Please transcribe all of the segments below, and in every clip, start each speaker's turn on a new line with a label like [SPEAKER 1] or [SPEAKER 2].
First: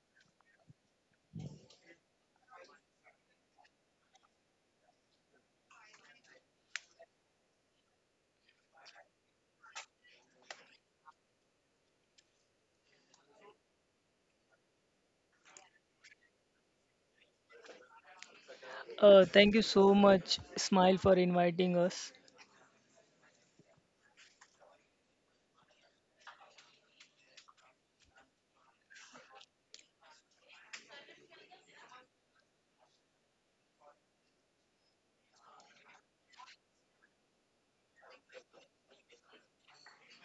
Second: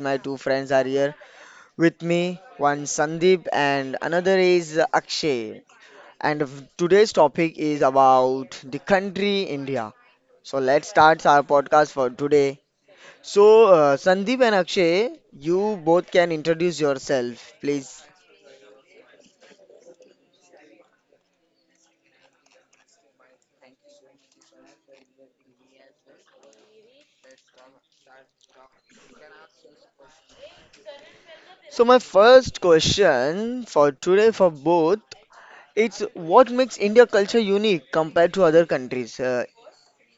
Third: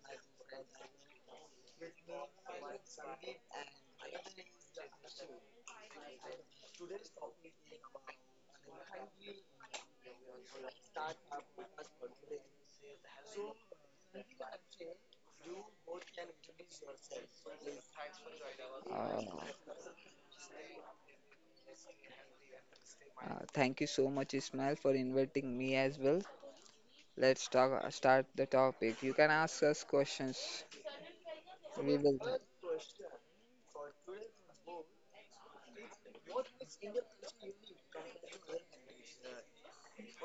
[SPEAKER 1] my two friends are here with me one Sandeep, and another is Akshay. And today's topic is about the country India. So, let's start our podcast for today. So, Sandeep and Akshay, you both can introduce yourself, please.
[SPEAKER 2] Uh,
[SPEAKER 3] Thank you so much, Smile, for inviting us.
[SPEAKER 2] Thank you so much, Ismail, for inviting me as well. Let's start the topic. You can ask us questions.
[SPEAKER 1] So,
[SPEAKER 2] We
[SPEAKER 1] my
[SPEAKER 2] will.
[SPEAKER 1] first question for today for both. It's what makes India culture unique compared to other countries.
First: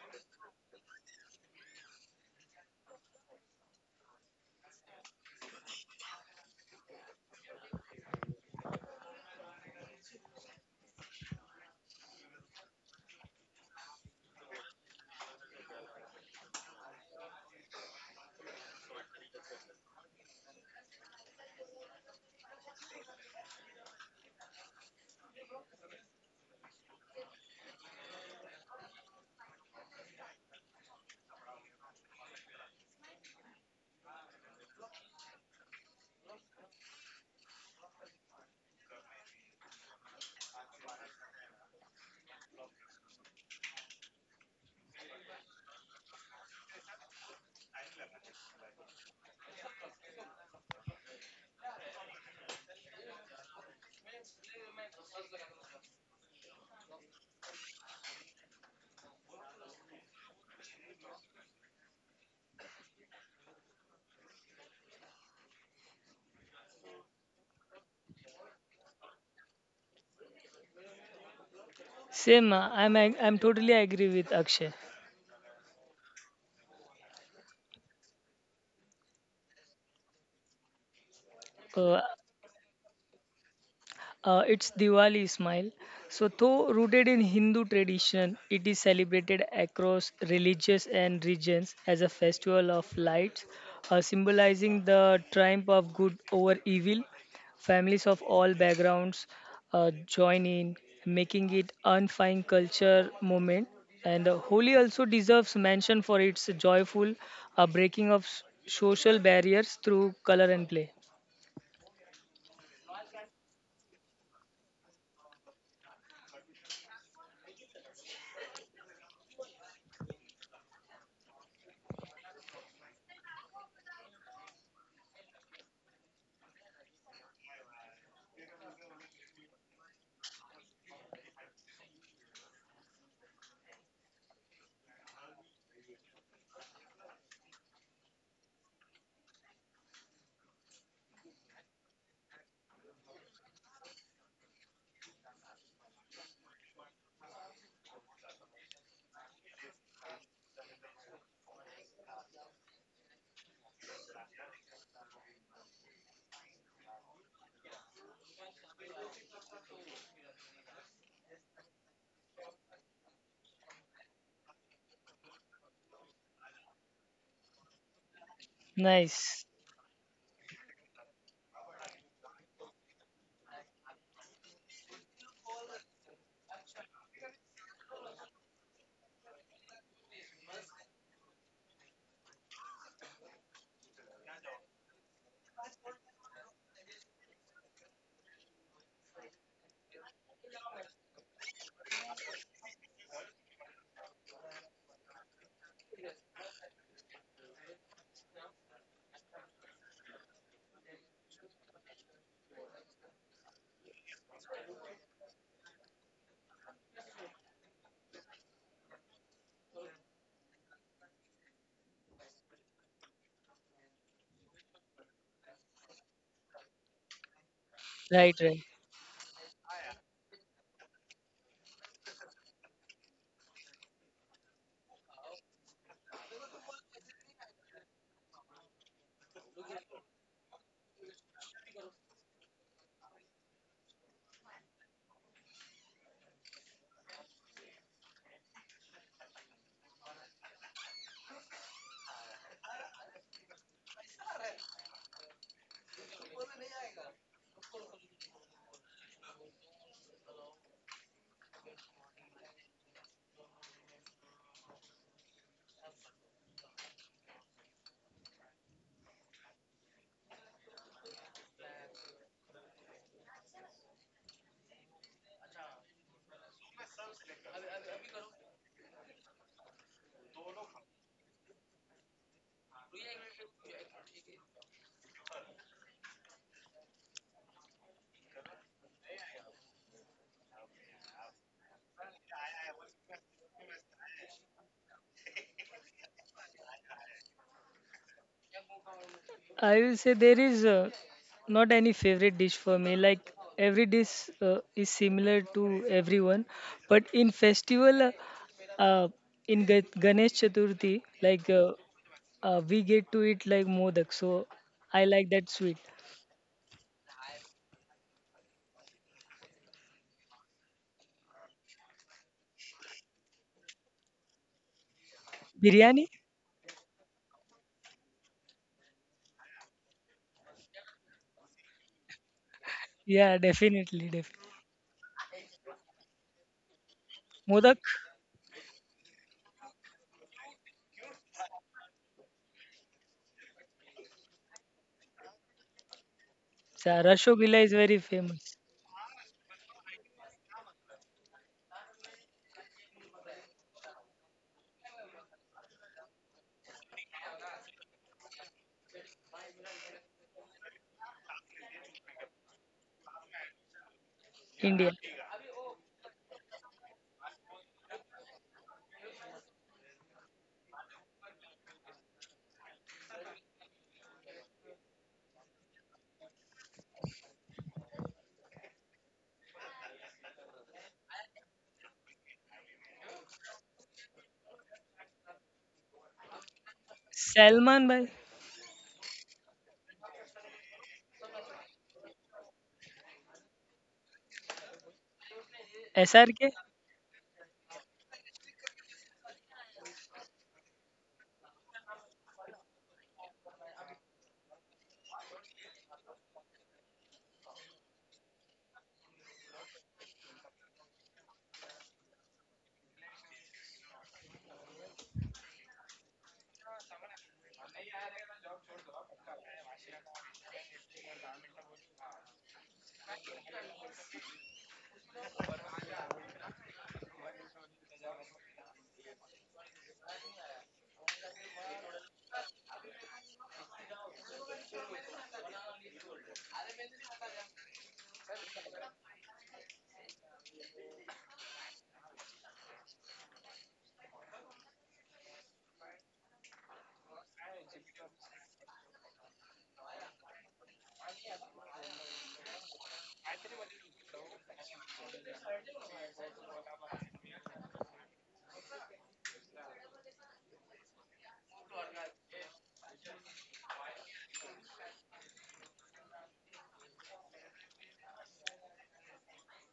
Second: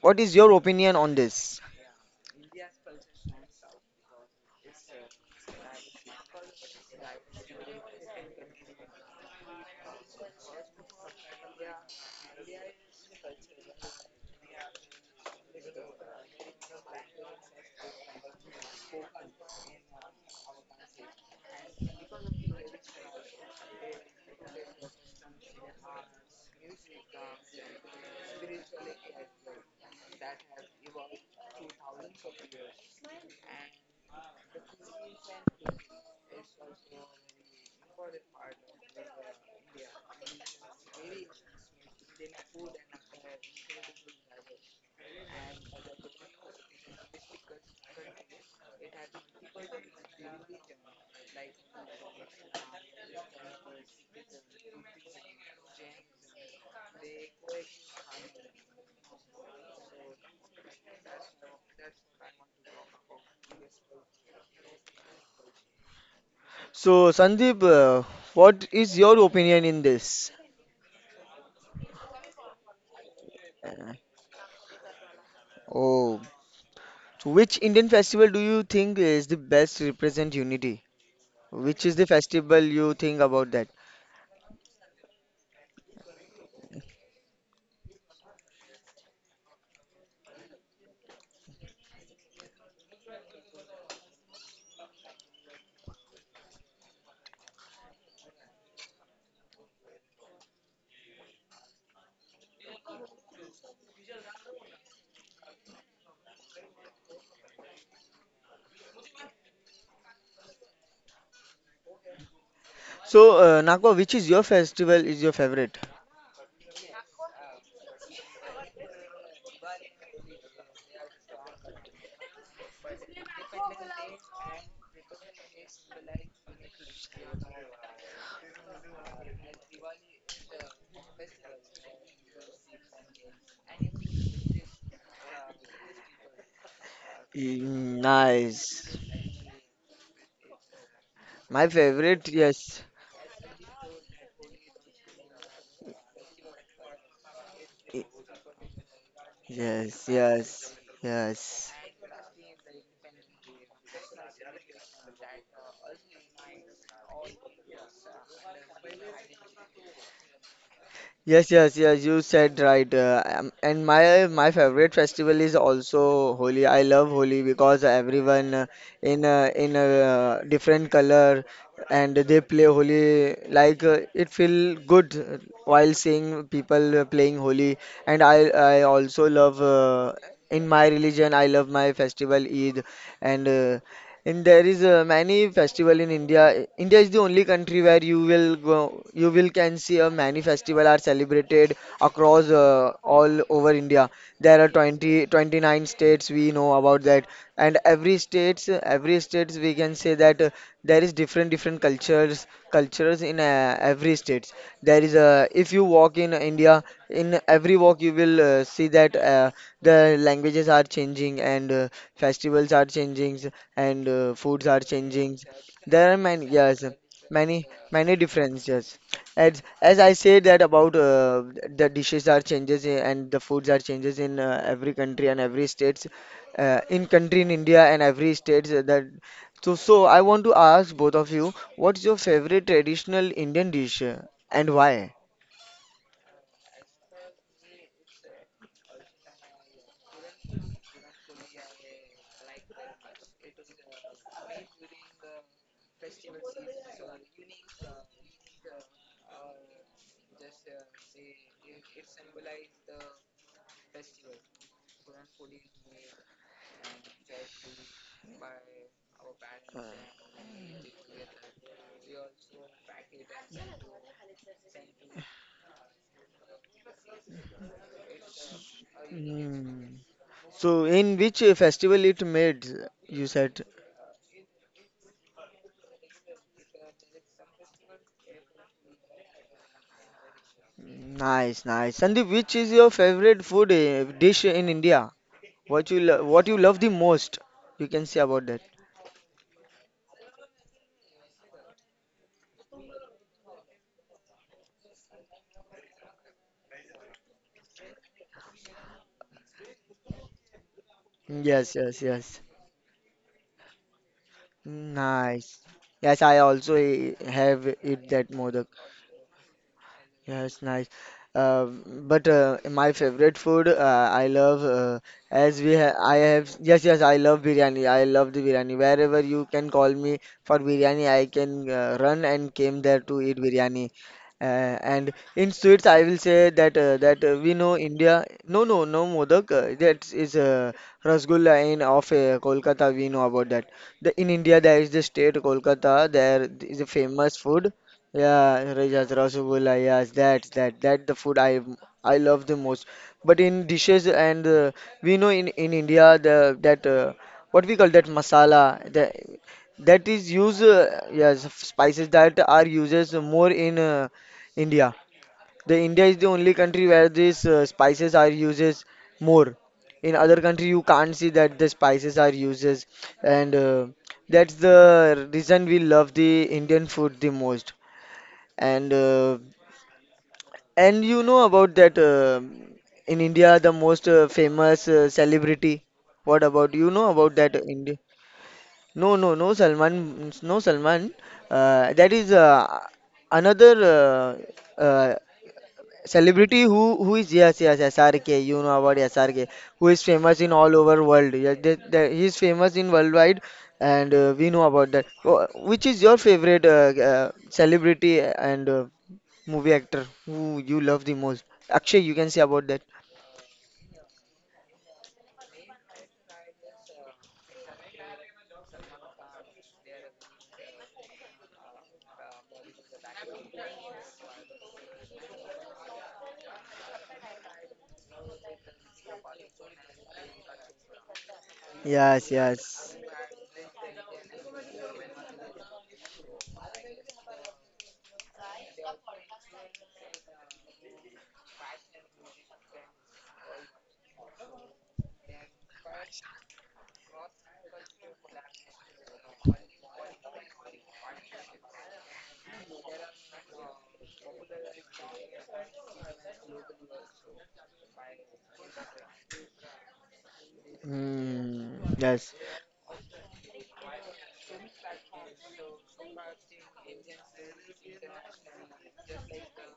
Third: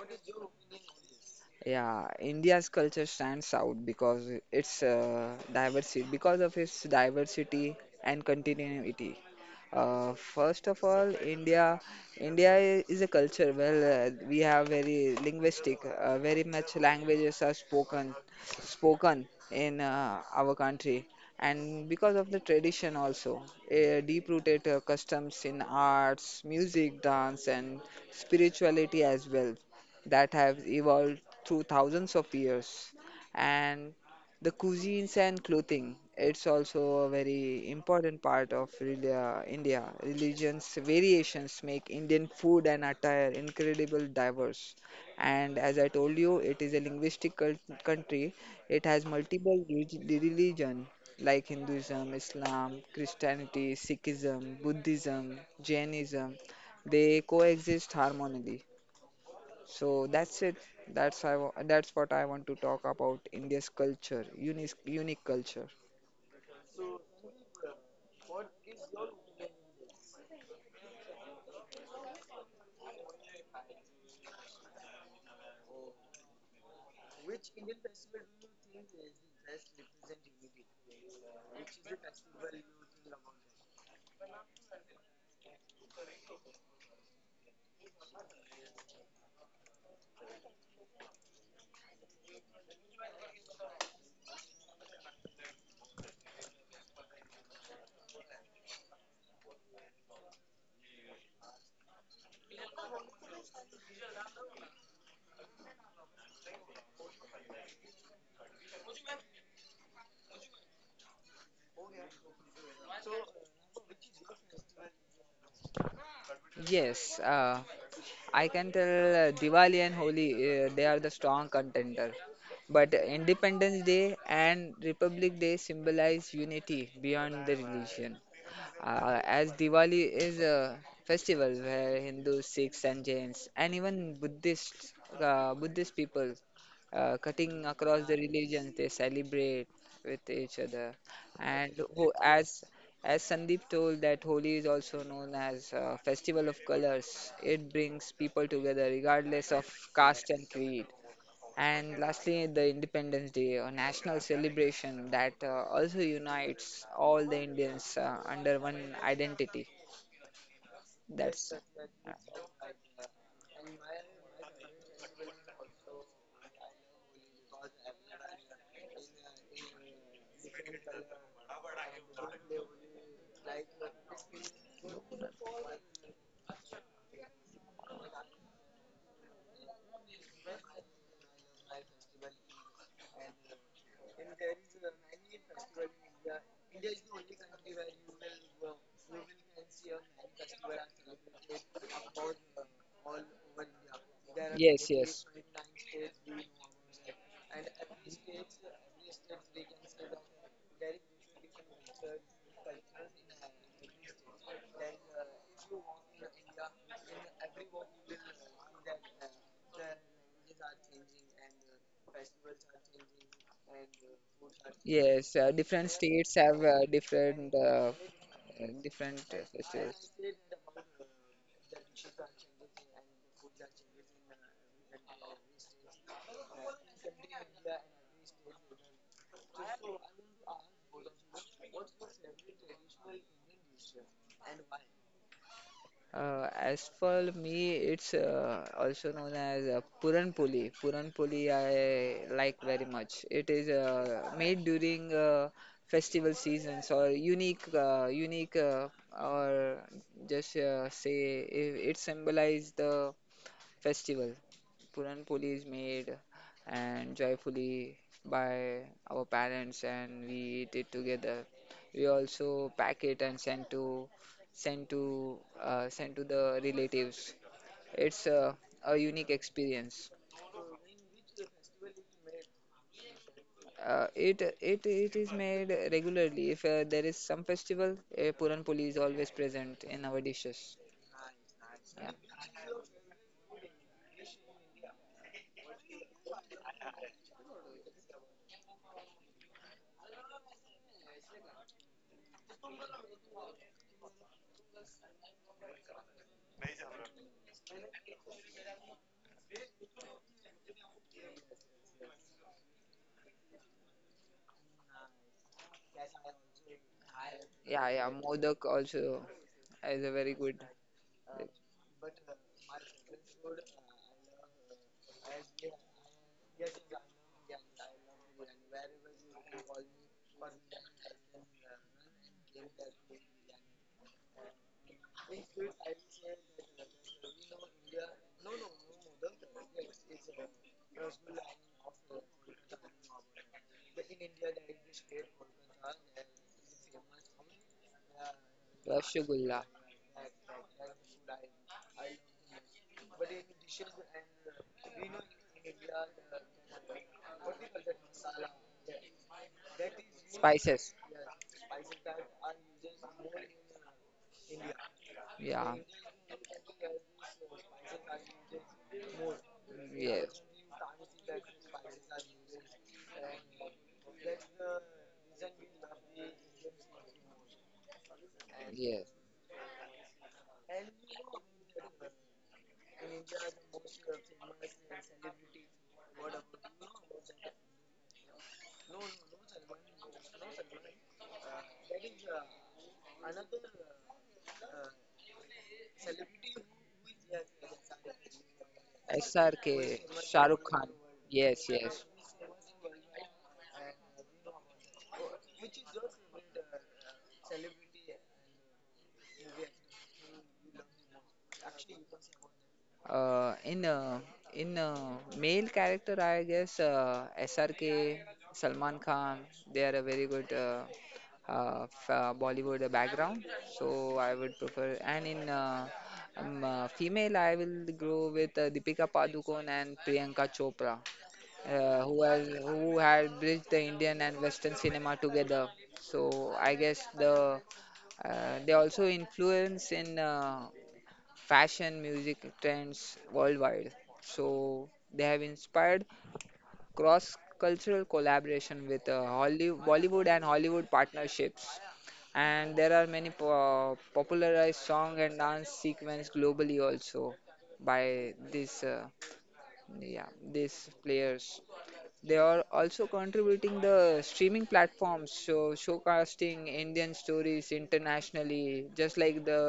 [SPEAKER 1] What is your opinion on this?
[SPEAKER 2] Yeah, India's culture stands out because of its diversity and continuity. First of all, is a culture. Well, we have very linguistic, very much languages are spoken in our country, and because of the tradition also, deep-rooted customs in arts, music, dance, and spirituality as well, that have evolved through thousands of years. And the cuisines and clothing. It's also a very important part of India. Religions variations make Indian food and attire incredibly diverse. And as I told you, it is a linguistic country. It has multiple religion like Hinduism, Islam, Christianity, Sikhism, Buddhism, Jainism. They coexist harmoniously. So that's it. That's what I want to talk about India's culture, unique culture.
[SPEAKER 1] So, Sandeep, what is your opinion in this?
[SPEAKER 3] Same, I'm totally
[SPEAKER 1] Uh,
[SPEAKER 3] agree with Akshay.
[SPEAKER 1] oh, so which Indian festival do you think is the best represent unity? Which is
[SPEAKER 3] Uh,
[SPEAKER 1] the festival you think about that?
[SPEAKER 3] It's Diwali smile. So, though rooted in Hindu tradition, it is celebrated across religious and regions as a festival of lights, symbolizing the triumph of good over evil. Families of all backgrounds join in, making it unifying culture moment. And Holi also deserves mention for its joyful breaking of social barriers through color and play.
[SPEAKER 1] So, Nakwa, which is your festival is your favorite?
[SPEAKER 2] Yes, I can tell Diwali and Holi, they are the strong contender. But Independence Day and Republic Day symbolize unity beyond the religion. As Diwali is a festival where Hindus, Sikhs, and Jains, and even Buddhists, Buddhist people, cutting
[SPEAKER 1] Mm.
[SPEAKER 2] across the religions,
[SPEAKER 1] Nice.
[SPEAKER 2] they celebrate with each other.
[SPEAKER 1] My
[SPEAKER 2] And ho-
[SPEAKER 1] favorite,
[SPEAKER 2] as
[SPEAKER 1] yes.
[SPEAKER 2] as Sandeep told, that Holi is also known as a festival of colors. It
[SPEAKER 1] Y-
[SPEAKER 2] brings people together regardless of
[SPEAKER 1] Yes,
[SPEAKER 2] caste and
[SPEAKER 1] yes,
[SPEAKER 2] creed.
[SPEAKER 1] yes.
[SPEAKER 2] And lastly, the Independence Day, a national celebration that also unites all the Indians under one identity.
[SPEAKER 1] Yes,
[SPEAKER 2] That's
[SPEAKER 1] yes, yes. You said right. And my favorite festival is also Holi. I love Holi because everyone, in
[SPEAKER 3] Nice,
[SPEAKER 1] a, in a uh, different color and they play Holi. Like, it feel good, while seeing people, playing Holi. And I also love, in my religion I love my festival Eid, and uh, and there is many festival in India. India is the only country where you will go, you will can see a many festival are celebrated across, all over India. There are
[SPEAKER 2] Yes,
[SPEAKER 1] 20
[SPEAKER 2] yes.
[SPEAKER 1] 29 states we know about that, and every states we can say that, there is different cultures in, every states. There is a If you walk in India, in every walk you will, see that, the languages are changing, and, festivals are changing, and, foods are changing.
[SPEAKER 2] Yes, different
[SPEAKER 1] There are
[SPEAKER 2] states
[SPEAKER 1] many,
[SPEAKER 2] have
[SPEAKER 1] yes,
[SPEAKER 2] different
[SPEAKER 1] many, many
[SPEAKER 3] right,
[SPEAKER 1] differences,
[SPEAKER 3] right.
[SPEAKER 1] yes.
[SPEAKER 2] different
[SPEAKER 1] As I
[SPEAKER 2] festivals.
[SPEAKER 1] said that about, the dishes are changes, and the foods are changes in, every country and every states. In country in India and every states, that. So I want to ask both of you, what's your favorite traditional Indian dish, and why?
[SPEAKER 2] As for me, it's also known as Puran Poli. Puran Poli I like very much. It is made during festival seasons or or just say it, it symbolizes the festival. Puran Poli is made and joyfully by our parents, and we eat it together. We also pack it and send to the relatives. It's a unique
[SPEAKER 1] Mm.
[SPEAKER 2] experience.
[SPEAKER 1] So in which, festival it made? You said.
[SPEAKER 2] It is made regularly. If there is some festival, Puran Poli is always present in our dishes.
[SPEAKER 1] Nice, nice.
[SPEAKER 2] Yeah,
[SPEAKER 1] Sandeep, which is your favorite dish in India? What you love the most? You can say about that.
[SPEAKER 3] I will say there is not any favorite dish for me. Like every dish is similar to everyone, but in festival, uh, uh, in Ganesh Chaturthi, like
[SPEAKER 1] Yes,
[SPEAKER 3] uh,
[SPEAKER 1] yes, yes.
[SPEAKER 3] uh, we get to eat like modak. So I like that
[SPEAKER 1] Nice.
[SPEAKER 3] sweet.
[SPEAKER 1] Yes, I also, have
[SPEAKER 2] yeah,
[SPEAKER 1] eat
[SPEAKER 2] yeah.
[SPEAKER 1] that modak.
[SPEAKER 2] Modak also is a very
[SPEAKER 1] Yeah, it's
[SPEAKER 2] good.
[SPEAKER 1] nice. But, my favorite food, I love, as we ha
[SPEAKER 3] Biryani,
[SPEAKER 1] I have, yes, yes, I love biryani. I love the biryani. Wherever you can call me for biryani, I can, run and came there to eat
[SPEAKER 3] yeah,
[SPEAKER 1] biryani.
[SPEAKER 3] definitely, definitely.
[SPEAKER 1] And in sweets, I will say that, we know
[SPEAKER 3] Modak,
[SPEAKER 1] India. No, no, no Modak. That is, Rasgulla in of, Kolkata. We know about that. In India there is the state Kolkata. There is a famous
[SPEAKER 3] Rasgulla
[SPEAKER 1] food,
[SPEAKER 3] is very famous,
[SPEAKER 1] yeah,
[SPEAKER 2] Rasgulla,
[SPEAKER 1] Rasgulla, yes, that the food I love the most. But in dishes and, we know in India the that, what we call that masala that is used,
[SPEAKER 2] spices.
[SPEAKER 1] yes spices that are uses more in, India.
[SPEAKER 3] India.
[SPEAKER 1] The
[SPEAKER 2] Yeah.
[SPEAKER 1] India is the only country where these, spices are uses more. In other
[SPEAKER 2] Yes.
[SPEAKER 1] country you can't see that the spices are uses, and that's the reason we love the Indian food the most. And
[SPEAKER 2] Yes.
[SPEAKER 1] uh, and you know about that, in India the most, famous, celebrity. What about you know about that
[SPEAKER 3] Salman
[SPEAKER 1] India?
[SPEAKER 3] by
[SPEAKER 1] No, no, no Salman, no Salman. That is, another, uh, uh,
[SPEAKER 3] SRK,
[SPEAKER 1] celebrity who is, yes, yes, SRK. You know about SRK,
[SPEAKER 2] SRK,
[SPEAKER 1] who is famous in all
[SPEAKER 2] Shahrukh
[SPEAKER 1] over
[SPEAKER 2] Khan.
[SPEAKER 1] world. Yeah,
[SPEAKER 2] Yes, yes.
[SPEAKER 1] he is famous in worldwide, and, we know about that. Which is your favorite, celebrity and, movie actor who you love the most. Akshay, you can say about that.
[SPEAKER 2] Uh, in uh, in male character, I guess SRK, Salman Khan, they are a very good Bollywood background. So I would prefer. And in female, I will go with Deepika Padukone and Priyanka Chopra,
[SPEAKER 1] Yes, yes.
[SPEAKER 2] who had bridged the Indian and Western cinema together. So I guess the they also influence in fashion, music trends worldwide. So they have inspired cross cultural collaboration with Bollywood and Hollywood partnerships. And there are many popularized song and dance sequence globally also by this yeah these players.
[SPEAKER 1] Hmm, yes.
[SPEAKER 2] They are also contributing the streaming platforms, so showcasting Indian stories internationally, just like the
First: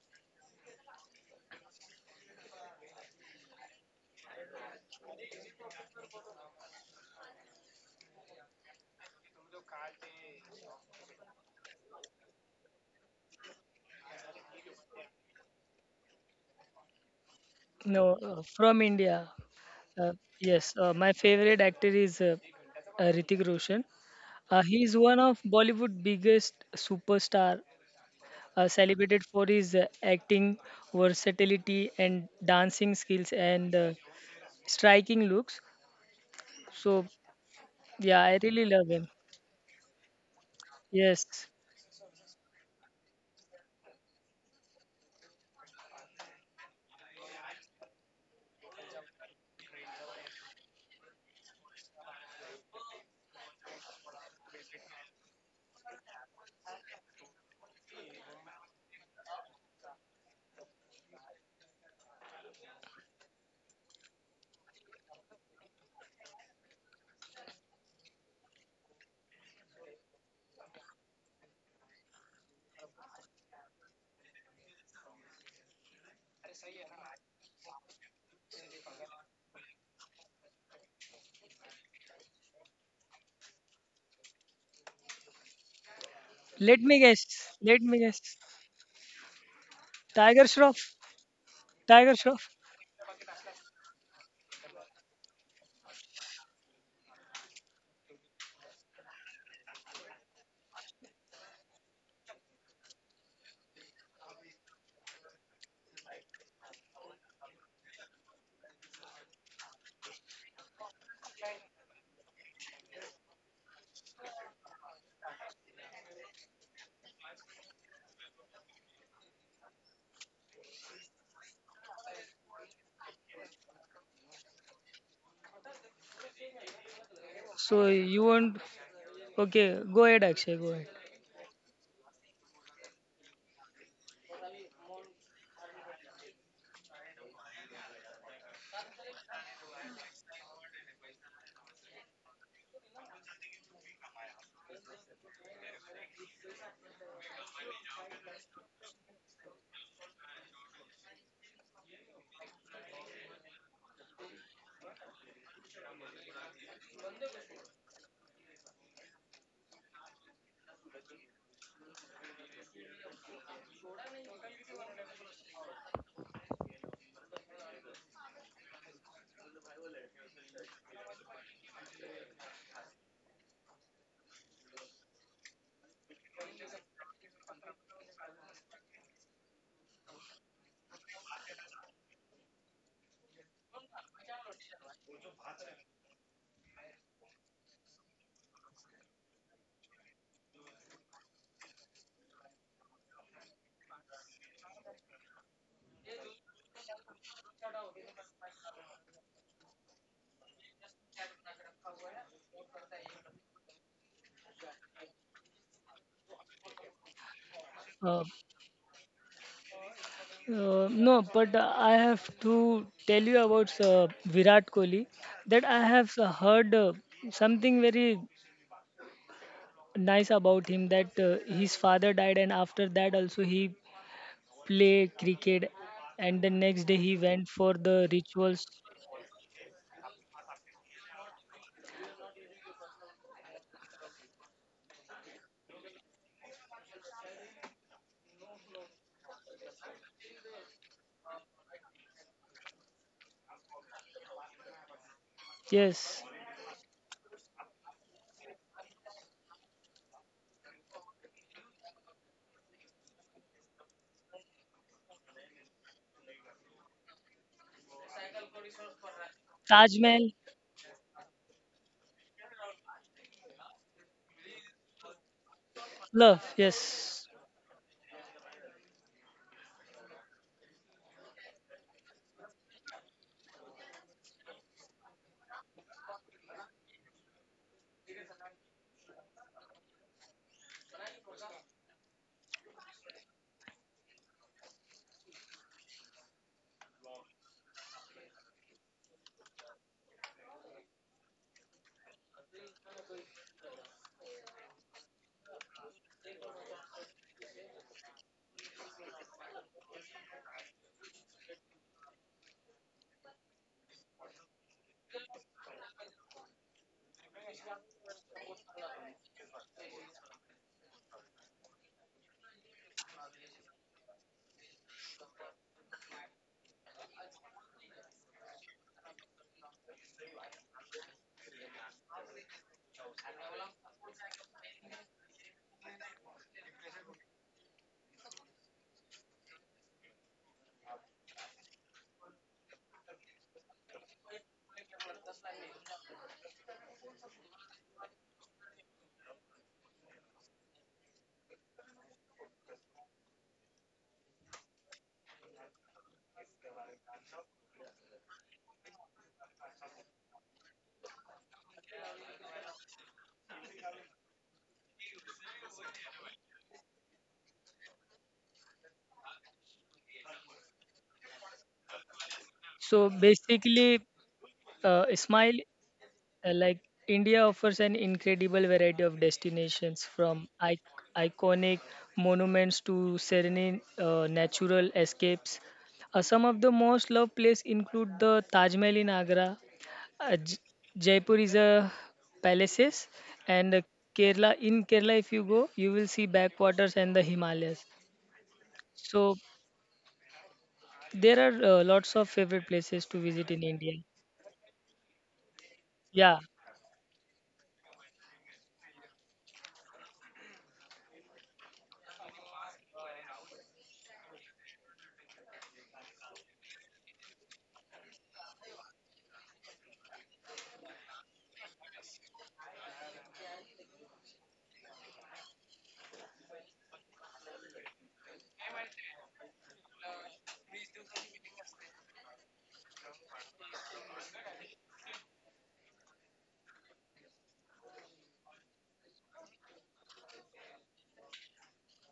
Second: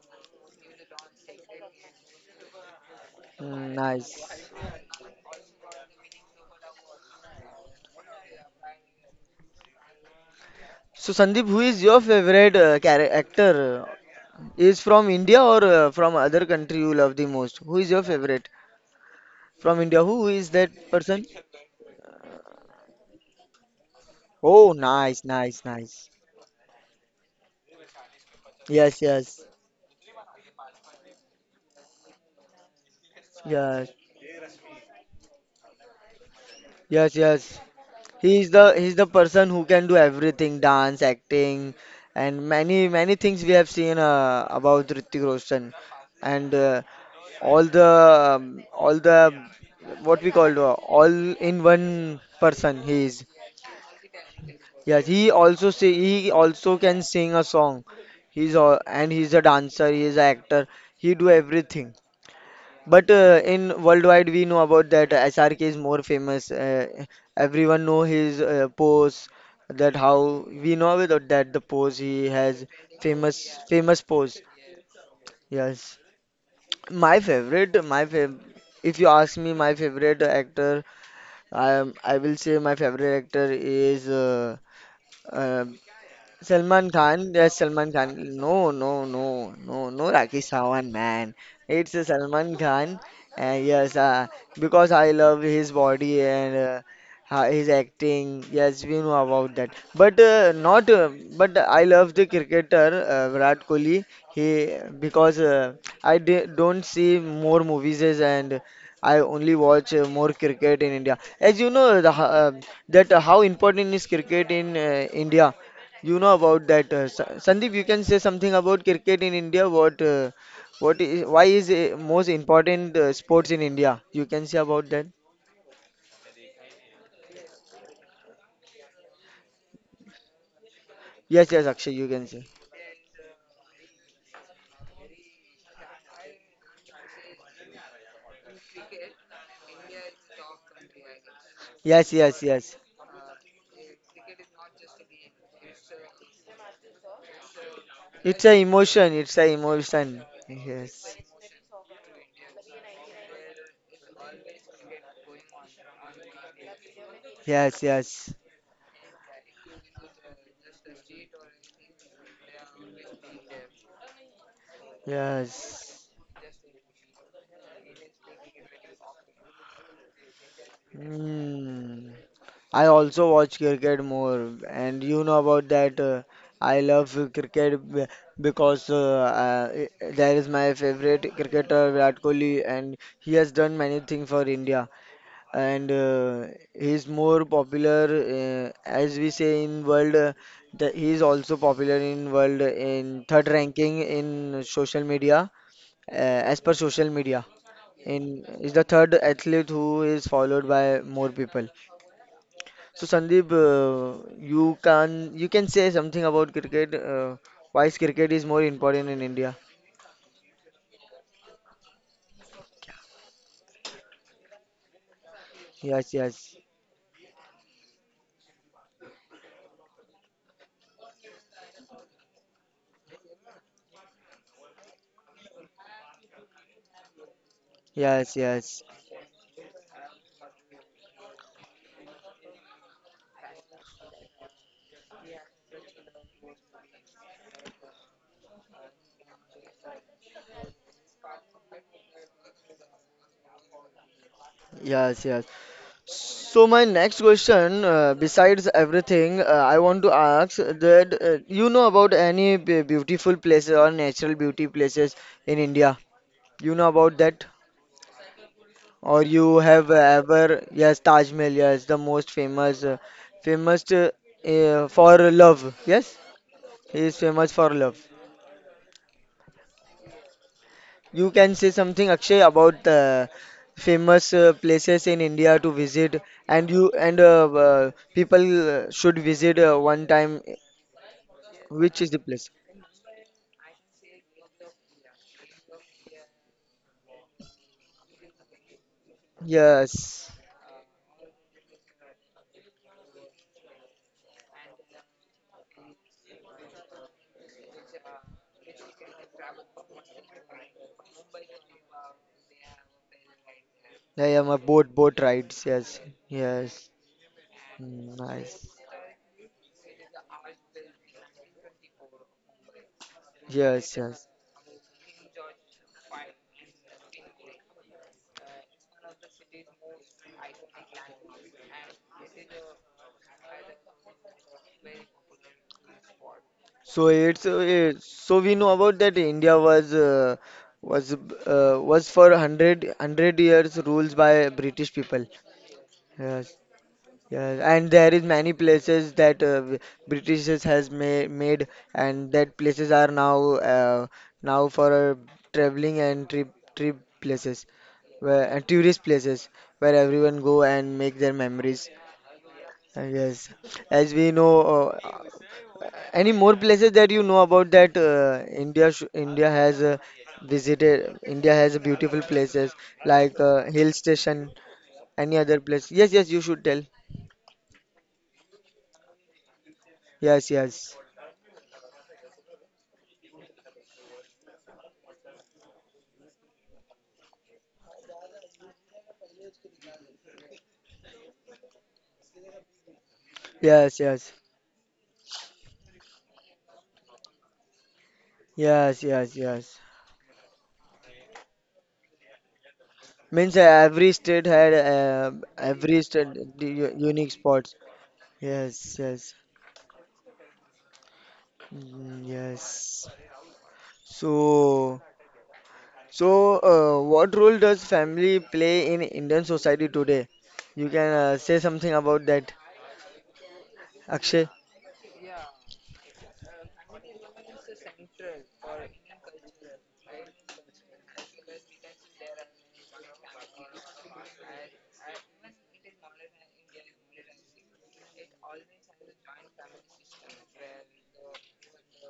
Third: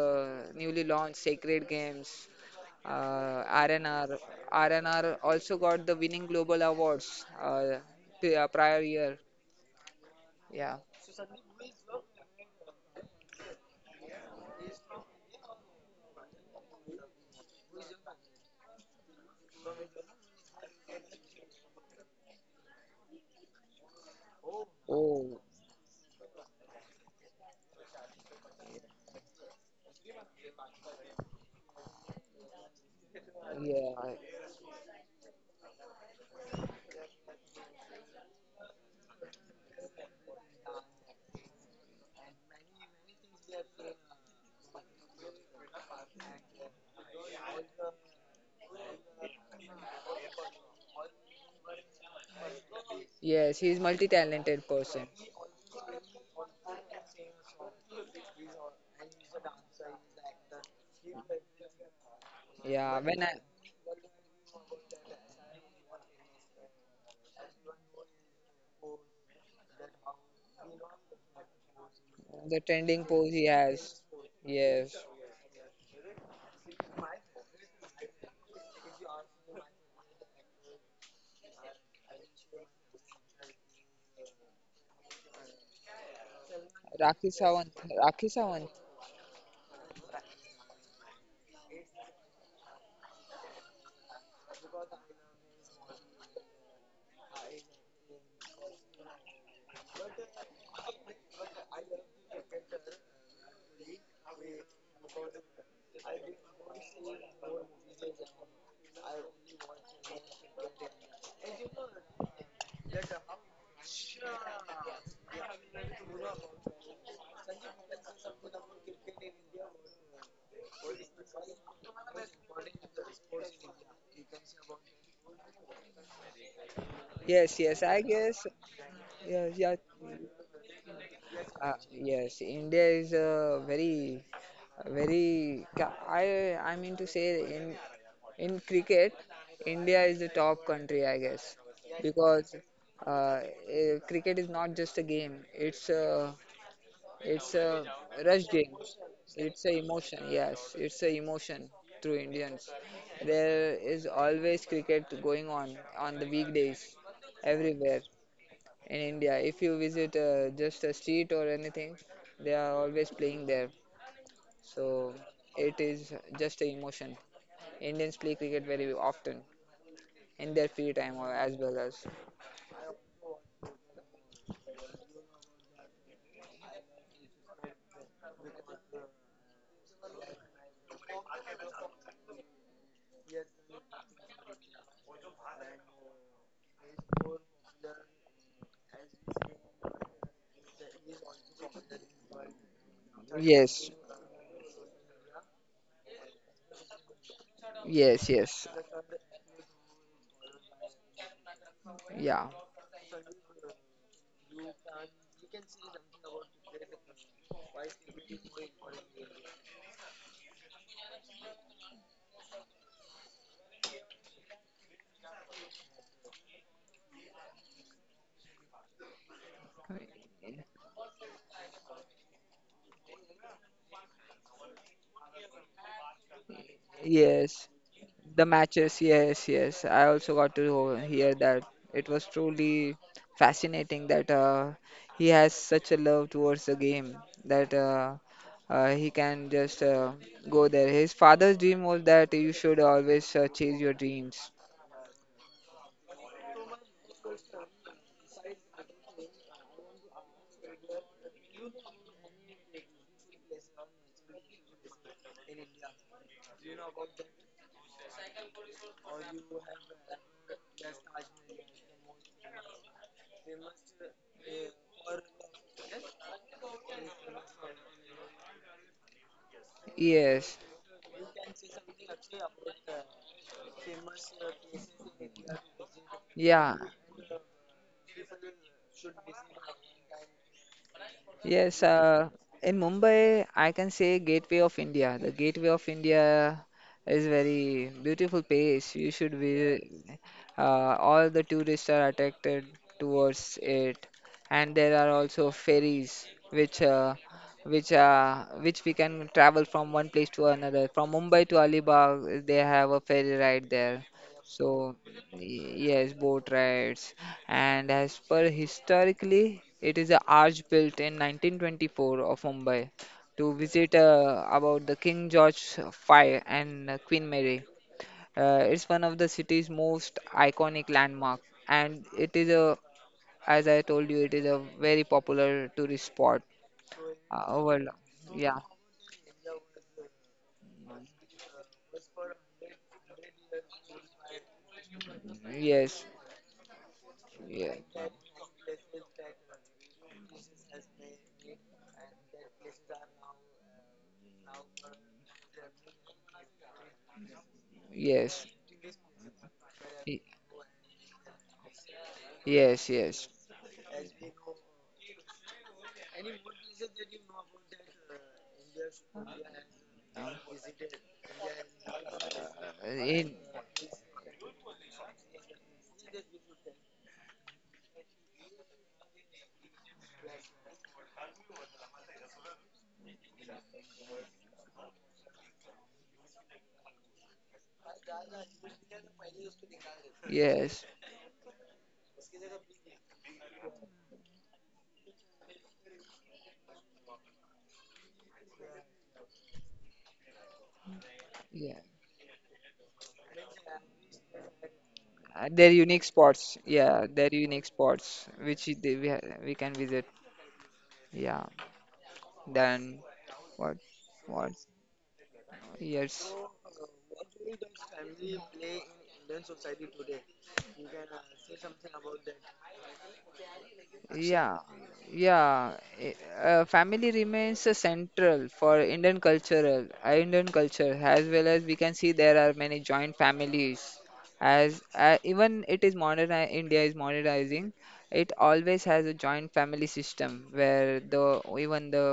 [SPEAKER 2] newly launched Sacred Games,
[SPEAKER 1] Hmm, nice.
[SPEAKER 2] RNR. RNR also got the winning global awards prior year. Yeah.
[SPEAKER 1] So Sandeep, who is your favorite, actor? Is from India or, from other country you love the most? Who is your
[SPEAKER 3] no,
[SPEAKER 1] favorite
[SPEAKER 3] from India.
[SPEAKER 1] from India?
[SPEAKER 3] Uh,
[SPEAKER 1] Who is
[SPEAKER 3] yes,
[SPEAKER 1] that
[SPEAKER 3] my
[SPEAKER 1] person?
[SPEAKER 3] favorite actor is Hrithik Roshan.
[SPEAKER 1] Oh,
[SPEAKER 3] He is one
[SPEAKER 1] nice,
[SPEAKER 2] Oh,
[SPEAKER 3] of
[SPEAKER 1] nice,
[SPEAKER 3] Bollywood's
[SPEAKER 1] nice.
[SPEAKER 3] biggest superstar,
[SPEAKER 1] Yes,
[SPEAKER 3] celebrated
[SPEAKER 1] yes.
[SPEAKER 3] for his acting versatility and dancing skills and
[SPEAKER 1] Yes,
[SPEAKER 2] yeah.
[SPEAKER 3] striking looks. So
[SPEAKER 1] yes, yes.
[SPEAKER 3] yeah, I
[SPEAKER 1] He's
[SPEAKER 3] really
[SPEAKER 1] the
[SPEAKER 3] love
[SPEAKER 1] he's the
[SPEAKER 3] him.
[SPEAKER 1] person who can do everything, dance,
[SPEAKER 3] Yes.
[SPEAKER 1] acting, and many things we have seen, about Hrithik Roshan, and, all the all the what we call all in one person he is.
[SPEAKER 2] Yes, he's multi-talented
[SPEAKER 1] Yes,
[SPEAKER 2] person.
[SPEAKER 1] he also say he also can sing a song. He's all, and he's a dancer. He's an actor. He do everything.
[SPEAKER 2] Yeah,
[SPEAKER 1] But,
[SPEAKER 2] when I,
[SPEAKER 1] in worldwide, we know about that SRK is more famous. Everyone know his, pose. That how we know about that the pose he
[SPEAKER 2] the
[SPEAKER 1] has
[SPEAKER 2] trending pose
[SPEAKER 1] famous
[SPEAKER 2] he has.
[SPEAKER 1] famous pose.
[SPEAKER 2] Yes.
[SPEAKER 1] Yes, my favorite, my fav. If you ask me, my favorite actor, I will say my favorite actor is, uh,
[SPEAKER 3] Let
[SPEAKER 1] Salman
[SPEAKER 3] me guess.
[SPEAKER 2] Rakhi
[SPEAKER 1] Khan, yes,
[SPEAKER 2] Sawant.
[SPEAKER 3] Let
[SPEAKER 1] Salman
[SPEAKER 3] me
[SPEAKER 1] Khan.
[SPEAKER 3] guess.
[SPEAKER 2] Rakhi
[SPEAKER 1] No,
[SPEAKER 2] Sawant.
[SPEAKER 1] no, no, no, no,
[SPEAKER 3] Tiger
[SPEAKER 1] Rakesh Sawan,
[SPEAKER 3] Shroff.
[SPEAKER 1] man. It's a
[SPEAKER 3] Tiger Shroff.
[SPEAKER 1] Salman Khan. Yes, because I love his body and, his acting. Yes, we know about that. But, not. But I love the cricketer, Virat Kohli. He Because, I d don't see more movies and I only watch, more cricket in India. As you know, that, how important is cricket in, India. You know about that, Sandeep. You can say something about cricket in India. What is Why is it most important, sports in India? You can say about that.
[SPEAKER 2] Yes,
[SPEAKER 3] So
[SPEAKER 2] yes, I
[SPEAKER 3] you
[SPEAKER 2] guess.
[SPEAKER 3] want?
[SPEAKER 2] Yes,
[SPEAKER 3] Okay,
[SPEAKER 2] yeah.
[SPEAKER 3] go ahead, Akshay. Go ahead.
[SPEAKER 1] Yes, yes, Akshay. You can
[SPEAKER 2] Yes,
[SPEAKER 1] say.
[SPEAKER 2] India is a very, very. Ca- I mean to say in cricket, India is the top country, I guess,
[SPEAKER 1] Yes, yes,
[SPEAKER 2] because
[SPEAKER 1] yes.
[SPEAKER 2] uh, cricket is not just a game. It's a
[SPEAKER 1] It's
[SPEAKER 2] rush
[SPEAKER 1] a
[SPEAKER 2] game.
[SPEAKER 1] emotion. It's a
[SPEAKER 2] It's a emotion.
[SPEAKER 1] emotion.
[SPEAKER 2] Yes, it's a
[SPEAKER 1] Yes,
[SPEAKER 2] emotion through Indians. There is always cricket going on the weekdays
[SPEAKER 1] yes,
[SPEAKER 2] everywhere
[SPEAKER 1] yes,
[SPEAKER 2] in India. If you visit just a street or anything, they are always playing there. So it
[SPEAKER 1] yes.
[SPEAKER 2] is just a emotion. Indians play cricket very often in their free time or as well as.
[SPEAKER 1] Hmm. I also watch cricket more, and you know about that. I love, cricket, because, there is my favorite cricketer Virat Kohli, and he has done many things for India, and he is more popular, as we say in world. He is also popular in world in third
[SPEAKER 2] Yes,
[SPEAKER 1] ranking in social media, uh, as per social media in
[SPEAKER 2] yes, yes.
[SPEAKER 1] is the third athlete who is followed by more people.
[SPEAKER 2] Yeah.
[SPEAKER 1] So Sandeep, you can say something about cricket. Why is
[SPEAKER 3] Uh,
[SPEAKER 1] cricket is more important in India?
[SPEAKER 3] No, but I have to tell you about Virat Kohli that I
[SPEAKER 1] Yes,
[SPEAKER 3] have
[SPEAKER 1] yes,
[SPEAKER 3] heard something very nice about him, that his father died, and after that also he play cricket, and the next day he went
[SPEAKER 2] Yes,
[SPEAKER 3] for the
[SPEAKER 1] yes,
[SPEAKER 2] the
[SPEAKER 3] rituals.
[SPEAKER 1] yes,
[SPEAKER 2] matches, yes, yes. I also got to hear that. It was truly fascinating that he has such a love towards the game that he can just go there. His father's dream was that you should always chase your dreams.
[SPEAKER 1] yes, yes.
[SPEAKER 3] Yes,
[SPEAKER 1] So my next question, besides everything, I want to ask that, you know about any, beautiful places or natural beauty places in India? You know about that? Or you
[SPEAKER 3] Taj
[SPEAKER 1] have
[SPEAKER 3] Mahal,
[SPEAKER 1] ever, yes, Taj Mahal, yes, the most famous, famous uh, for love. Yes,
[SPEAKER 3] love.
[SPEAKER 1] he is
[SPEAKER 3] Yes.
[SPEAKER 1] famous for love.
[SPEAKER 2] Yes,
[SPEAKER 1] You can say something, Akshay, about the famous, places in India to visit, and
[SPEAKER 2] yeah.
[SPEAKER 1] you and people, should visit, one time.
[SPEAKER 2] Yes,
[SPEAKER 1] Which is the place?
[SPEAKER 2] in Mumbai, I can say Gateway of India. The Gateway of India is very beautiful place.
[SPEAKER 1] Yes,
[SPEAKER 2] All the tourists are attracted towards it, and there are also ferries which we can travel from one place to another. From Mumbai to Alibag, they have a ferry ride there.
[SPEAKER 1] I am a boat
[SPEAKER 2] So,
[SPEAKER 1] boat rides. Yes,
[SPEAKER 2] yes, boat
[SPEAKER 1] yes.
[SPEAKER 2] rides. And
[SPEAKER 1] Mm,
[SPEAKER 2] as per
[SPEAKER 1] nice.
[SPEAKER 2] historically, it is a arch built in 1924 of Mumbai to visit
[SPEAKER 1] Yes, yes.
[SPEAKER 2] about the King George Fire and Queen Mary. It's one of the city's most iconic landmark, and as I told you, it is a very popular tourist spot
[SPEAKER 1] So it's uh,
[SPEAKER 2] over.
[SPEAKER 1] eh, so we
[SPEAKER 2] Yeah,
[SPEAKER 1] know about that India was, was was for hundred hundred years ruled by British people.
[SPEAKER 2] yes.
[SPEAKER 1] Yes, yes.
[SPEAKER 2] Yeah.
[SPEAKER 1] And there is many places that, Britishers has ma made and that places are now, uh, now for, traveling and trip places where
[SPEAKER 2] Yes.
[SPEAKER 1] and tourist places where
[SPEAKER 2] Y-
[SPEAKER 1] everyone go and make their memories,
[SPEAKER 2] Yes, yes.
[SPEAKER 1] yes, as we know, any more places that you know about that, India sh India has, visited. India has beautiful places
[SPEAKER 3] So
[SPEAKER 1] like,
[SPEAKER 2] In
[SPEAKER 1] hill
[SPEAKER 3] basically,
[SPEAKER 1] station. Any
[SPEAKER 3] Ismail,
[SPEAKER 1] other place? Yes, yes, you
[SPEAKER 3] Uh,
[SPEAKER 1] should tell.
[SPEAKER 3] like India offers an incredible variety of destinations from
[SPEAKER 1] Yes, yes,
[SPEAKER 3] iconic monuments to serene natural escapes. Some of the most loved places include the Taj Mahal in Agra, uh,
[SPEAKER 2] yes.
[SPEAKER 3] J- Jaipur is a palaces, and
[SPEAKER 1] yes, yes,
[SPEAKER 3] Kerala. In Kerala, if you go, you will see backwaters and the Himalayas.
[SPEAKER 1] yes,
[SPEAKER 3] So
[SPEAKER 1] yes, yes.
[SPEAKER 3] there are
[SPEAKER 2] Yeah.
[SPEAKER 3] lots of favorite places to visit
[SPEAKER 1] Means,
[SPEAKER 3] in India.
[SPEAKER 2] They're
[SPEAKER 1] every
[SPEAKER 2] unique
[SPEAKER 1] state,
[SPEAKER 3] Yeah.
[SPEAKER 2] spots.
[SPEAKER 1] the,
[SPEAKER 2] Yeah,
[SPEAKER 1] unique
[SPEAKER 2] they're unique
[SPEAKER 1] spots.
[SPEAKER 2] spots which I-
[SPEAKER 1] Yes,
[SPEAKER 2] they, we, ha-
[SPEAKER 1] yes.
[SPEAKER 2] we can visit. Yeah.
[SPEAKER 1] Mm, yes.
[SPEAKER 2] Then what? What?
[SPEAKER 1] So.
[SPEAKER 2] Yes.
[SPEAKER 1] So, what role does family play in Indian society today? You can, say something about that, Akshay.
[SPEAKER 2] Yeah, yeah. Family remains central for Indian culture, as well as we can see there are many joint families. As even it is modern, India is modernizing. It always has a joint family system where the even the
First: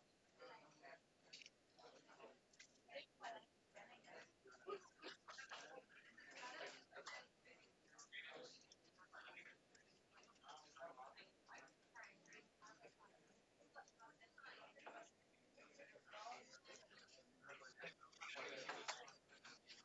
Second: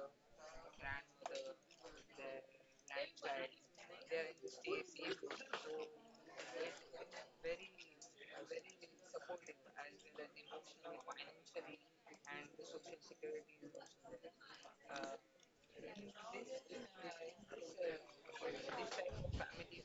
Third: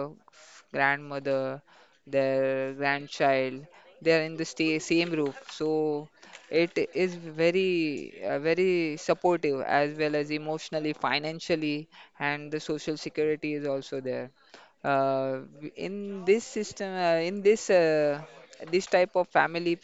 [SPEAKER 2] grandmother, their grandchild, they are in the sta same roof. So it is very supportive as well as emotionally, financially, and the social security is also there. Uh, in this system, in this this type of family,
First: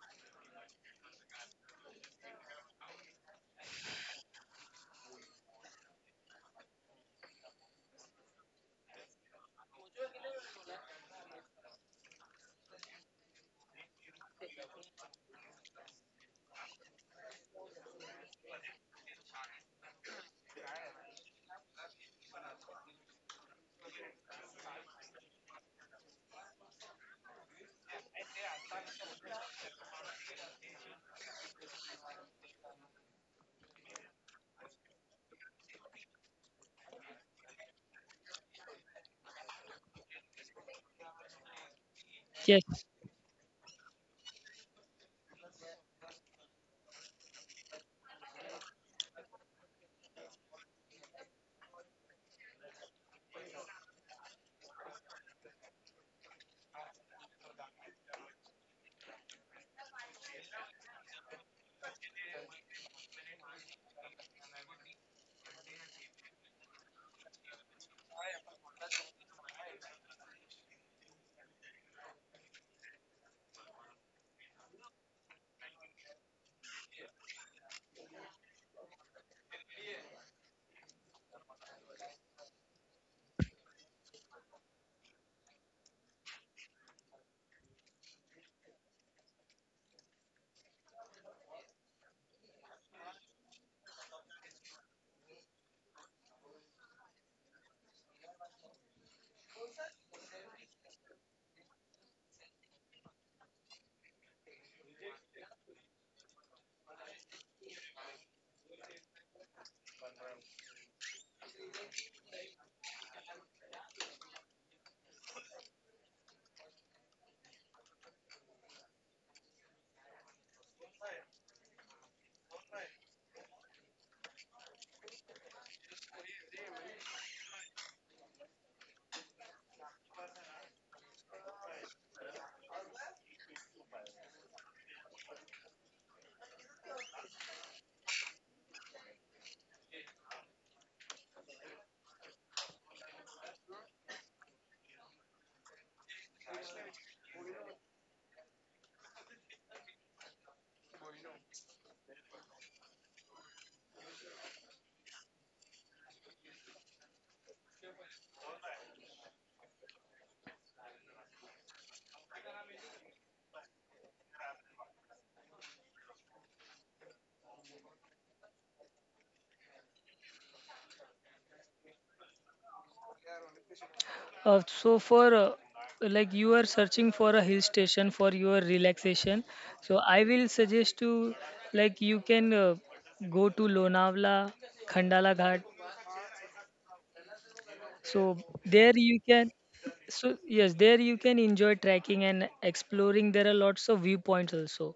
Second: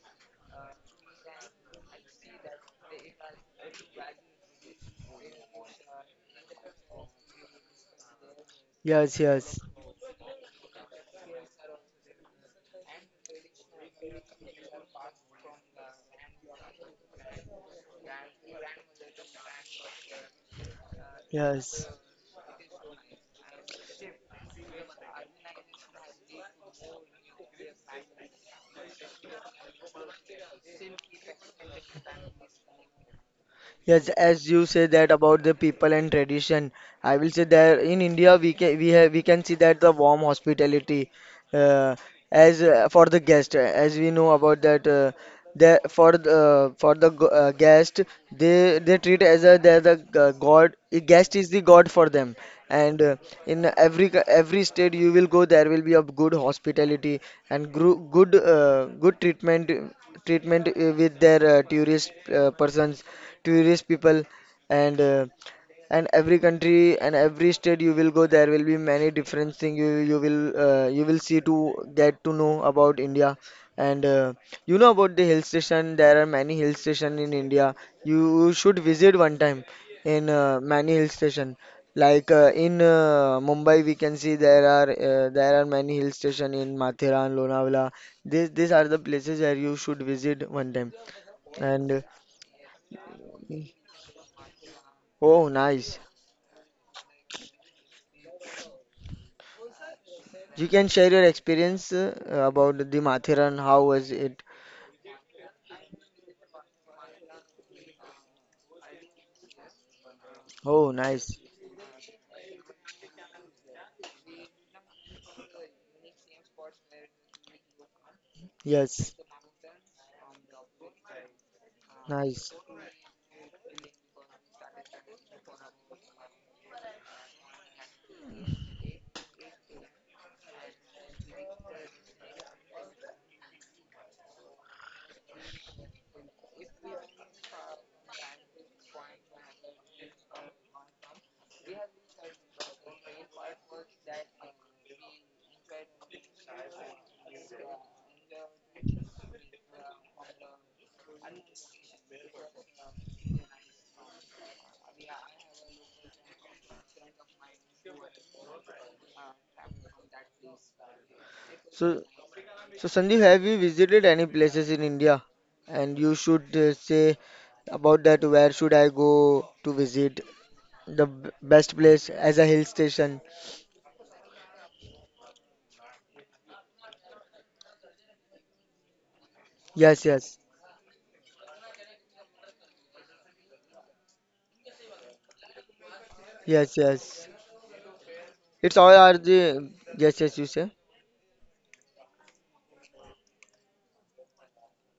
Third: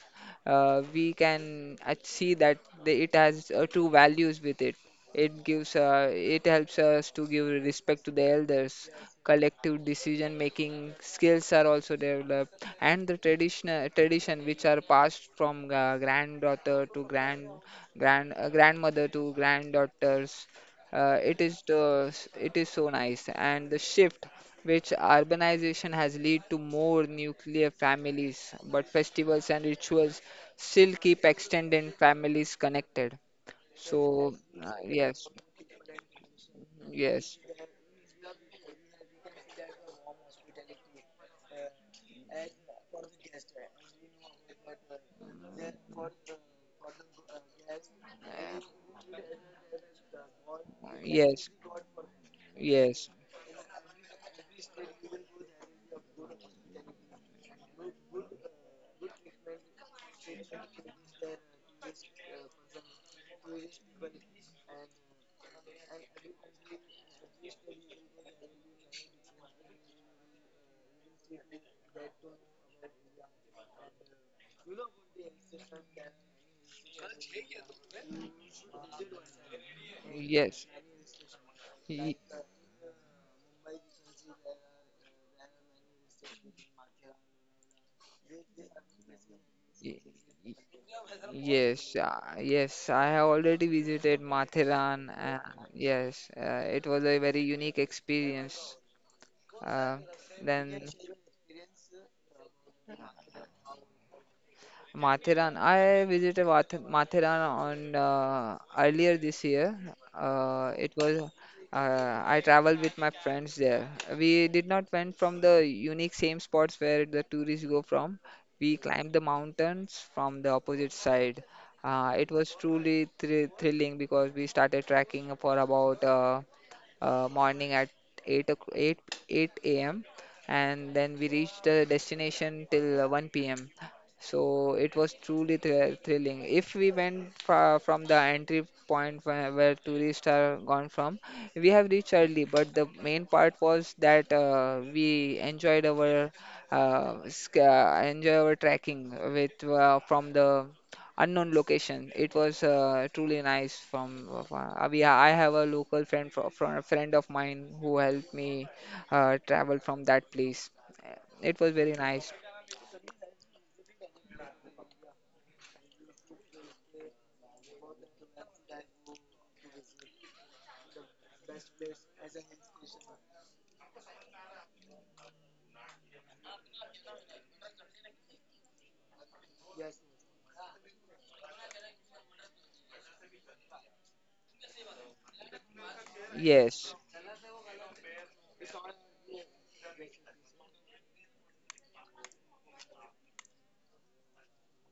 [SPEAKER 2] we can see that it has true values with it helps us to give respect to the elders.
[SPEAKER 1] Yes, yes,
[SPEAKER 2] Collective decision making skills are also developed, and the traditional tradition which are passed from granddaughter to grandmother to granddaughters. Uh, it is the
[SPEAKER 1] yes.
[SPEAKER 2] it is so nice, and the shift which urbanization has led to more nuclear families, but festivals and rituals still keep extended families connected.
[SPEAKER 1] Yes,
[SPEAKER 2] So,
[SPEAKER 1] as you say that
[SPEAKER 2] yes,
[SPEAKER 1] about the people and tradition, I will
[SPEAKER 2] yes,
[SPEAKER 1] say that in India we can see that the warm hospitality, uh, as
[SPEAKER 2] uh,
[SPEAKER 3] Yes.
[SPEAKER 1] for the guest, as we know about that, the for the guest, they treat as a, they're the, god, a guest is
[SPEAKER 2] yes,
[SPEAKER 1] the god for them, and,
[SPEAKER 2] yes,
[SPEAKER 1] in every, every state you will go there will be a good hospitality, and, good, good treatment, with their, tourist, persons, tourist people, and uh, and every country and every state you will go there will be many different thing you will, see to get to know about India, and you know about the hill station, there are many hill station in India, you should visit one time in,
[SPEAKER 2] yes.
[SPEAKER 1] many hill station,
[SPEAKER 2] y- y-
[SPEAKER 1] like, in Mumbai we can see there are many hill station in Mathera and Lonavala. These are the places where you should visit one time, and,
[SPEAKER 2] Yes, yes, I have already visited Mathiran.
[SPEAKER 1] oh, nice.
[SPEAKER 2] Yes, it was a very unique experience. Uh,
[SPEAKER 1] You
[SPEAKER 2] then
[SPEAKER 1] can share your experience, about the Mathiran. How was it?
[SPEAKER 2] Matheran. I visited Matheran on earlier this year.
[SPEAKER 1] Oh,
[SPEAKER 2] It was
[SPEAKER 1] nice.
[SPEAKER 2] I traveled with my friends there. We did not went from the unique same spots where the tourists go from. We climbed
[SPEAKER 1] Yes,
[SPEAKER 2] the mountains from the opposite side. It
[SPEAKER 1] nice.
[SPEAKER 2] was truly thrilling because we started trekking for about morning at 8 o'c- 8 8 a.m. and then we reached the destination till 1 p.m. So it was truly thrilling. If we went from the entry point where tourists are gone from, we have reached early. But the main part was that we enjoy our trekking with from the unknown location. It was truly nice. I have a local friend from a friend of mine who helped me travel from that place. It was very
[SPEAKER 1] So,
[SPEAKER 2] nice.
[SPEAKER 1] so Sandeep, have you visited any places in India? And you should say about that. Where should I go to visit? The best place as a hill station?
[SPEAKER 3] So for like you are searching for a hill station for your relaxation, so
[SPEAKER 1] Yes,
[SPEAKER 3] I
[SPEAKER 1] yes,
[SPEAKER 3] will suggest to like you can go to Lonavala, Khandala Ghat.
[SPEAKER 1] yes,
[SPEAKER 2] Yes,
[SPEAKER 1] yes.
[SPEAKER 3] So
[SPEAKER 1] It's all
[SPEAKER 3] there
[SPEAKER 1] are
[SPEAKER 3] you can
[SPEAKER 1] the yes, yes.
[SPEAKER 3] so
[SPEAKER 1] You say.
[SPEAKER 3] yes there you can enjoy trekking and exploring. There are lots of viewpoints also.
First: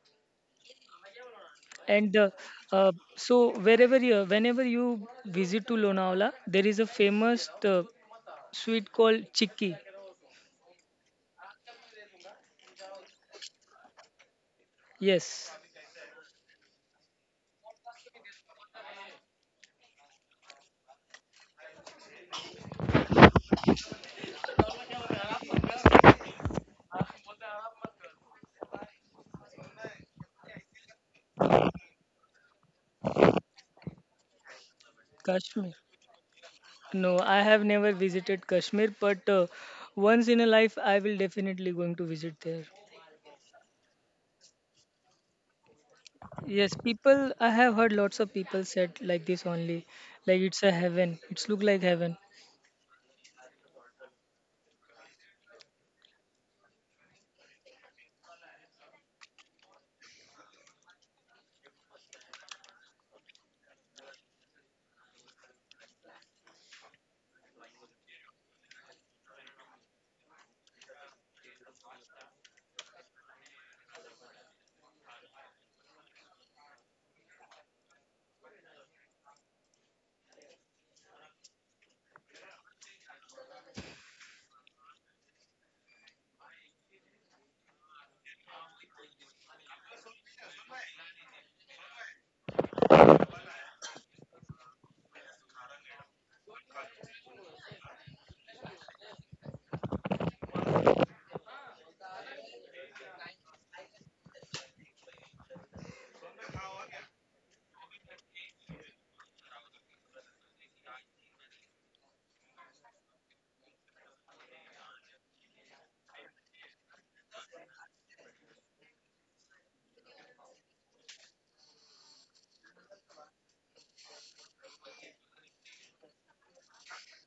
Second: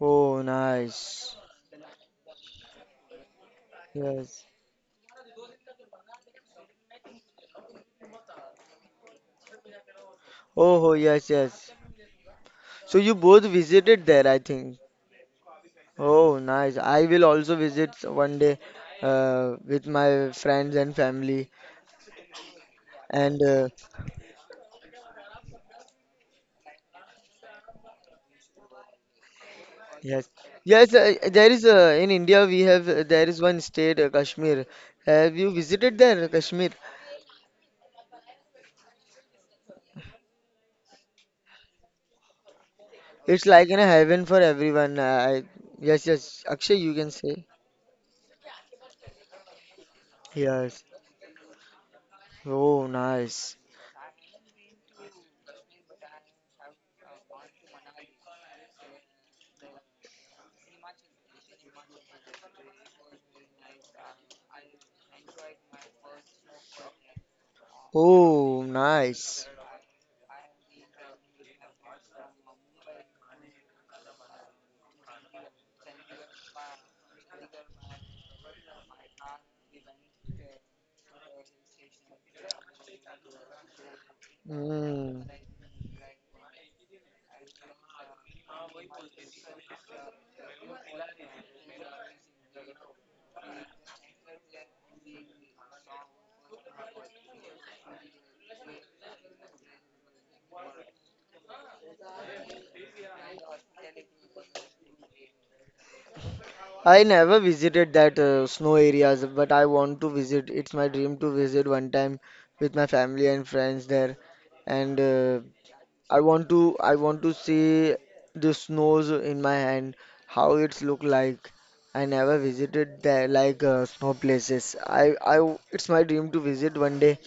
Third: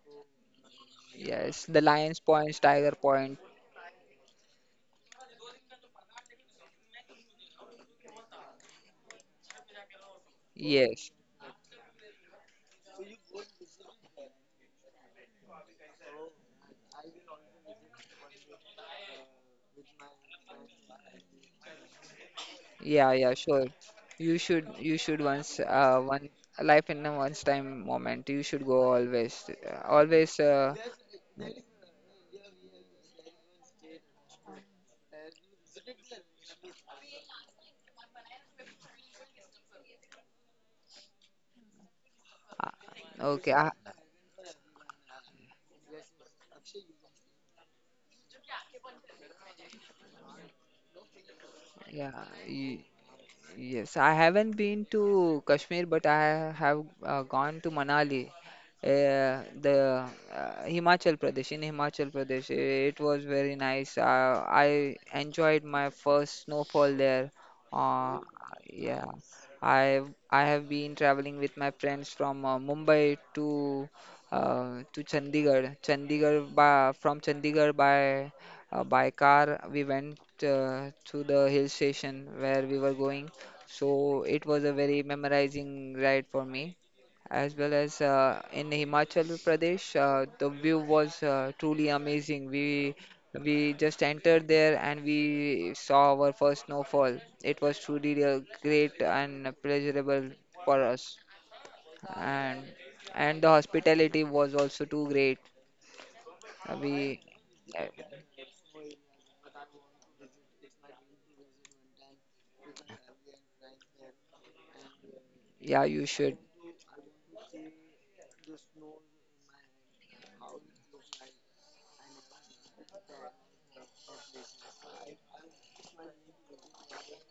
[SPEAKER 1] Oh, nice.
[SPEAKER 2] yes. The
[SPEAKER 3] And
[SPEAKER 2] Lions Point, Tiger
[SPEAKER 3] so
[SPEAKER 2] Point.
[SPEAKER 3] wherever you
[SPEAKER 1] Yes.
[SPEAKER 3] whenever you visit to Lonavala, there is a famous sweet called Chikki.
[SPEAKER 1] Oh, oh,
[SPEAKER 2] Yes,
[SPEAKER 1] yes, yes. So you both visited there, I think.
[SPEAKER 3] Yes,
[SPEAKER 1] Oh, nice. I will also visit one day with my friends and family.
[SPEAKER 2] yeah, yeah.
[SPEAKER 1] And
[SPEAKER 2] Sure. You should once, one a life in a once time moment. You should go always.
[SPEAKER 1] yes,
[SPEAKER 2] Always.
[SPEAKER 1] yes, there is in India we have there is one state, Kashmir. Have you
[SPEAKER 3] Kashmir.
[SPEAKER 1] visited there, Kashmir?
[SPEAKER 3] No, I have never visited Kashmir, but once in a life I will definitely going to visit there.
[SPEAKER 2] Uh, okay,
[SPEAKER 1] It's like in a heaven for everyone. Yes, yes,
[SPEAKER 3] Yes,
[SPEAKER 1] Akshay, you can
[SPEAKER 3] people
[SPEAKER 1] say.
[SPEAKER 3] I have heard lots of people said like this only, like it's a
[SPEAKER 1] Yes.
[SPEAKER 3] heaven. It's look like heaven.
[SPEAKER 2] yeah.
[SPEAKER 1] Oh, nice.
[SPEAKER 2] Yes, I haven't been to Kashmir, but I have gone to Manali, the Himachal Pradesh. In Himachal Pradesh, it was very nice. I enjoyed my first snowfall there. Uh,
[SPEAKER 1] Oh,
[SPEAKER 2] yeah,
[SPEAKER 1] nice.
[SPEAKER 2] I I have been traveling with my friends from Mumbai to Chandigarh. From Chandigarh by car, we went to the hill station where we were going, so it was a very
[SPEAKER 1] Mm.
[SPEAKER 2] memorizing ride for me. As well as in Himachal Pradesh, the view was truly amazing. We just entered there and we saw our first snowfall. It was truly a great and pleasurable for us, and and the hospitality was also too great. Uh,
[SPEAKER 1] I
[SPEAKER 2] We,
[SPEAKER 1] never visited that snow areas, but I want to visit. It's my dream to visit one time with my family and friends there. And
[SPEAKER 2] yeah, you
[SPEAKER 1] I
[SPEAKER 2] should.
[SPEAKER 1] want to I want to see the snows in my hand, how it's look like. I never visited there like snow places. It's my dream to visit one day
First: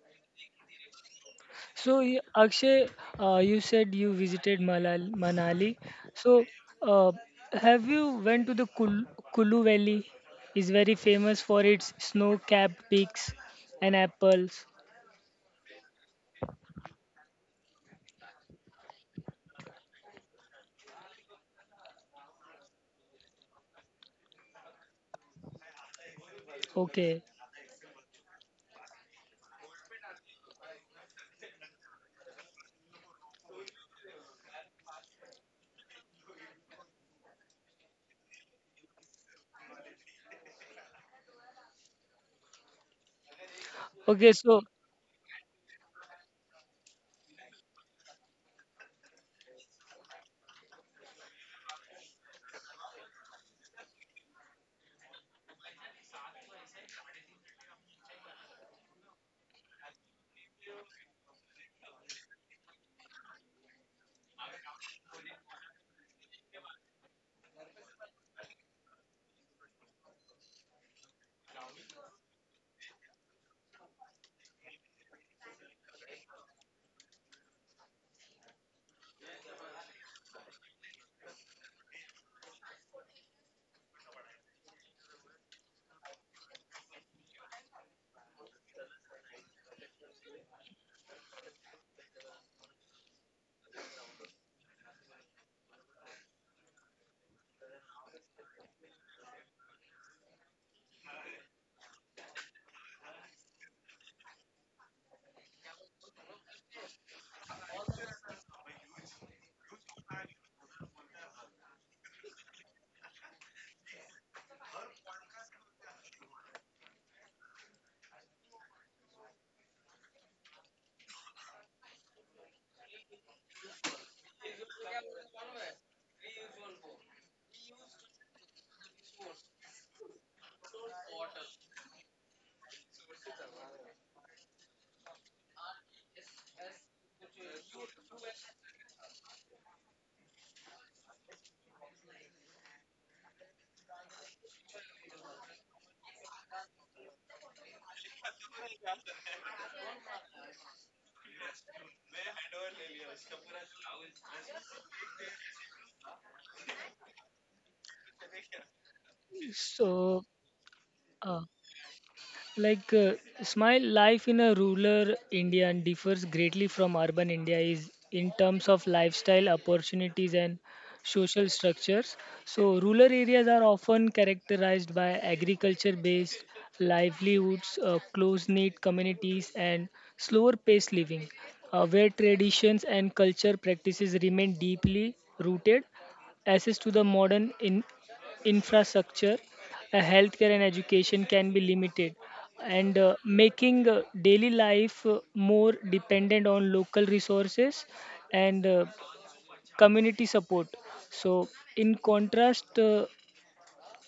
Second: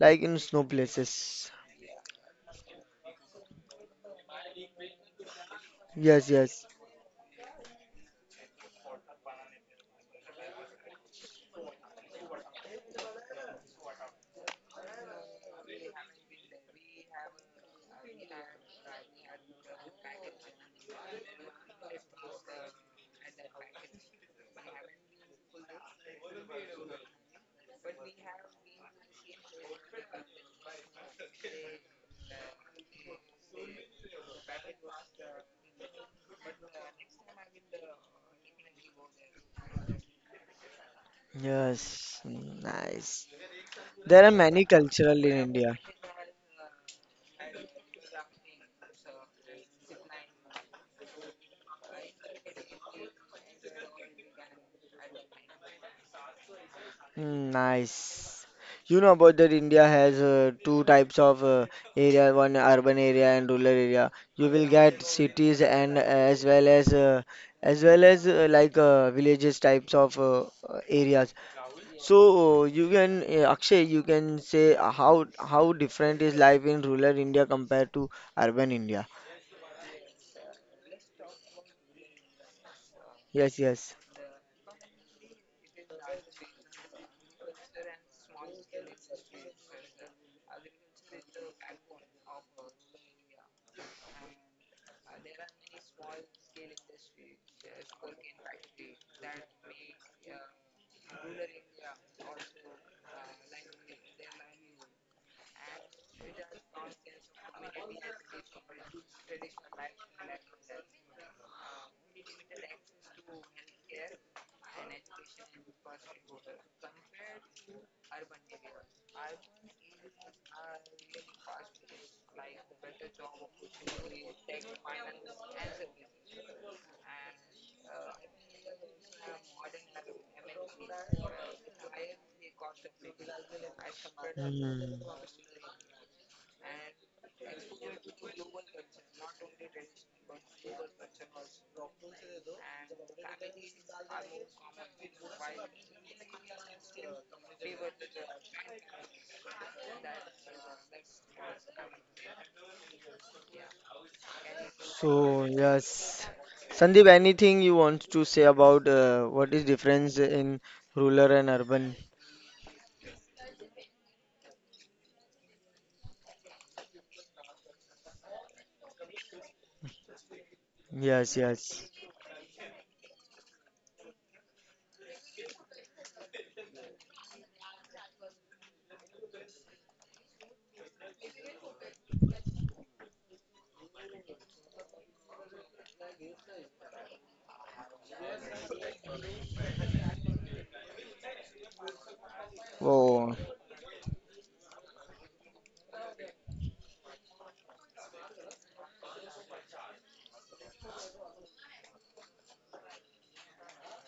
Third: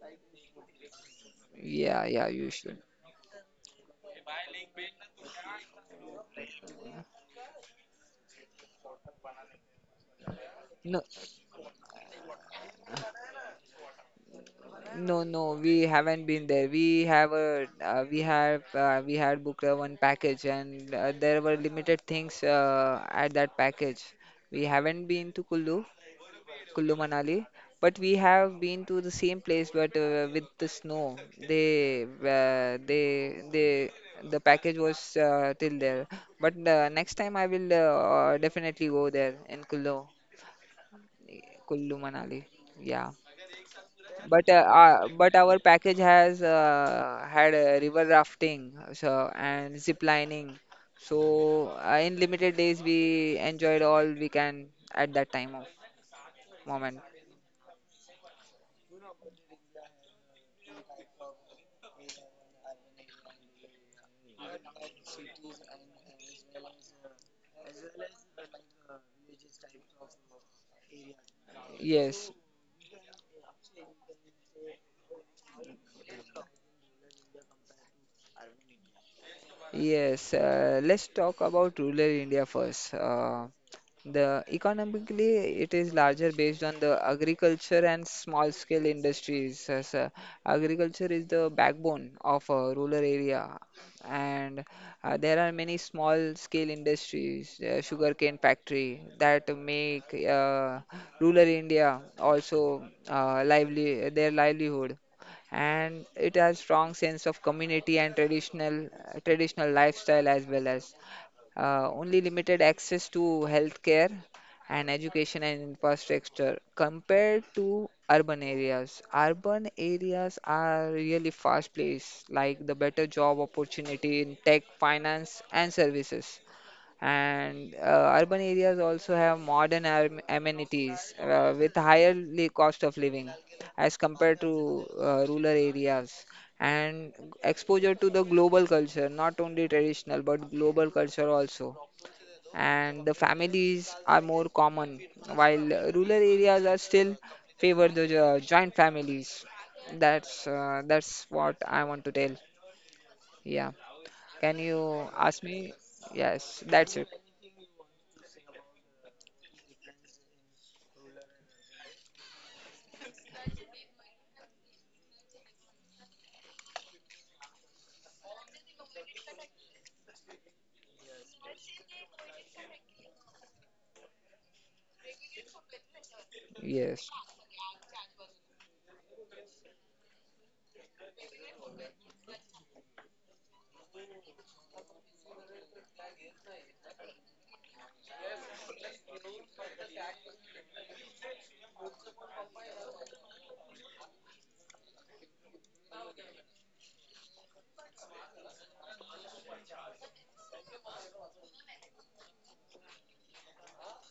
[SPEAKER 1] like in snow places.
[SPEAKER 2] Yeah, yeah, you should.
[SPEAKER 3] Akshay, you said you visited Manali.
[SPEAKER 1] Yes,
[SPEAKER 3] So
[SPEAKER 1] yes.
[SPEAKER 3] uh, have you went to the Kulu Valley? Is very
[SPEAKER 2] No.
[SPEAKER 3] famous for its snow-capped peaks and apples.
[SPEAKER 2] No, no, we haven't been there. We have a we have We had booked one package, and there were limited things at that package. We haven't been to Kullu
[SPEAKER 3] Okay.
[SPEAKER 2] Manali, but we have been to the same place, but with the snow. They uh, they they the package was till there. But next time I will definitely go there in Kullu
[SPEAKER 1] Yes,
[SPEAKER 2] Manali. Yeah.
[SPEAKER 1] nice. There
[SPEAKER 3] Okay,
[SPEAKER 1] are
[SPEAKER 2] But
[SPEAKER 3] so
[SPEAKER 2] uh,
[SPEAKER 1] many
[SPEAKER 2] uh,
[SPEAKER 1] cultural in
[SPEAKER 2] but our
[SPEAKER 1] India.
[SPEAKER 2] package has had river rafting so and zip lining. So in limited days we enjoyed all we can at that time of moment.
[SPEAKER 1] Mm, nice. You know about that India has two types of area, one urban area and rural area. You will get cities and as well as like villages types of areas. So
[SPEAKER 2] Yes.
[SPEAKER 1] you can Akshay, you can say uh, how different is life in rural India compared to urban India?
[SPEAKER 2] Yes, let's talk about rural India first.
[SPEAKER 1] Yes, yes.
[SPEAKER 2] The Economically, it is larger based on the agriculture and small scale industries. Agriculture is the backbone of a rural area, and there are many small scale industries, sugarcane factory that make rural India also lively their livelihood, and it has strong sense of community and traditional lifestyle as well as only limited access to healthcare and education and infrastructure compared to urban areas. Urban areas are really fast place, like the better job opportunity in tech finance and services, and urban areas also have modern amenities with higher cost of living as compared to
[SPEAKER 1] Hmm.
[SPEAKER 2] rural areas, and exposure to the global culture not only traditional but global culture also, and the families are more common while rural areas are still favor the joint families. That's what I want to tell. Yeah. Can you ask
[SPEAKER 1] So
[SPEAKER 2] me?
[SPEAKER 1] yes,
[SPEAKER 2] Yes, that's it.
[SPEAKER 1] Sandeep, anything you want to say about what is
[SPEAKER 3] so
[SPEAKER 1] difference in rural
[SPEAKER 3] uh,
[SPEAKER 1] and urban?
[SPEAKER 3] Like smile life in a rural India and differs greatly from urban India is in terms of lifestyle opportunities and
[SPEAKER 1] Yes,
[SPEAKER 3] social
[SPEAKER 1] yes.
[SPEAKER 3] structures. So rural areas are often characterized by agriculture based
[SPEAKER 2] Yes.
[SPEAKER 3] livelihoods, close knit communities and slower paced living where traditions and culture practices remain deeply rooted, access to the modern in infrastructure, healthcare and education can be limited, and
[SPEAKER 1] Oh,
[SPEAKER 3] making daily life more dependent on local resources and community support. So in contrast, uh,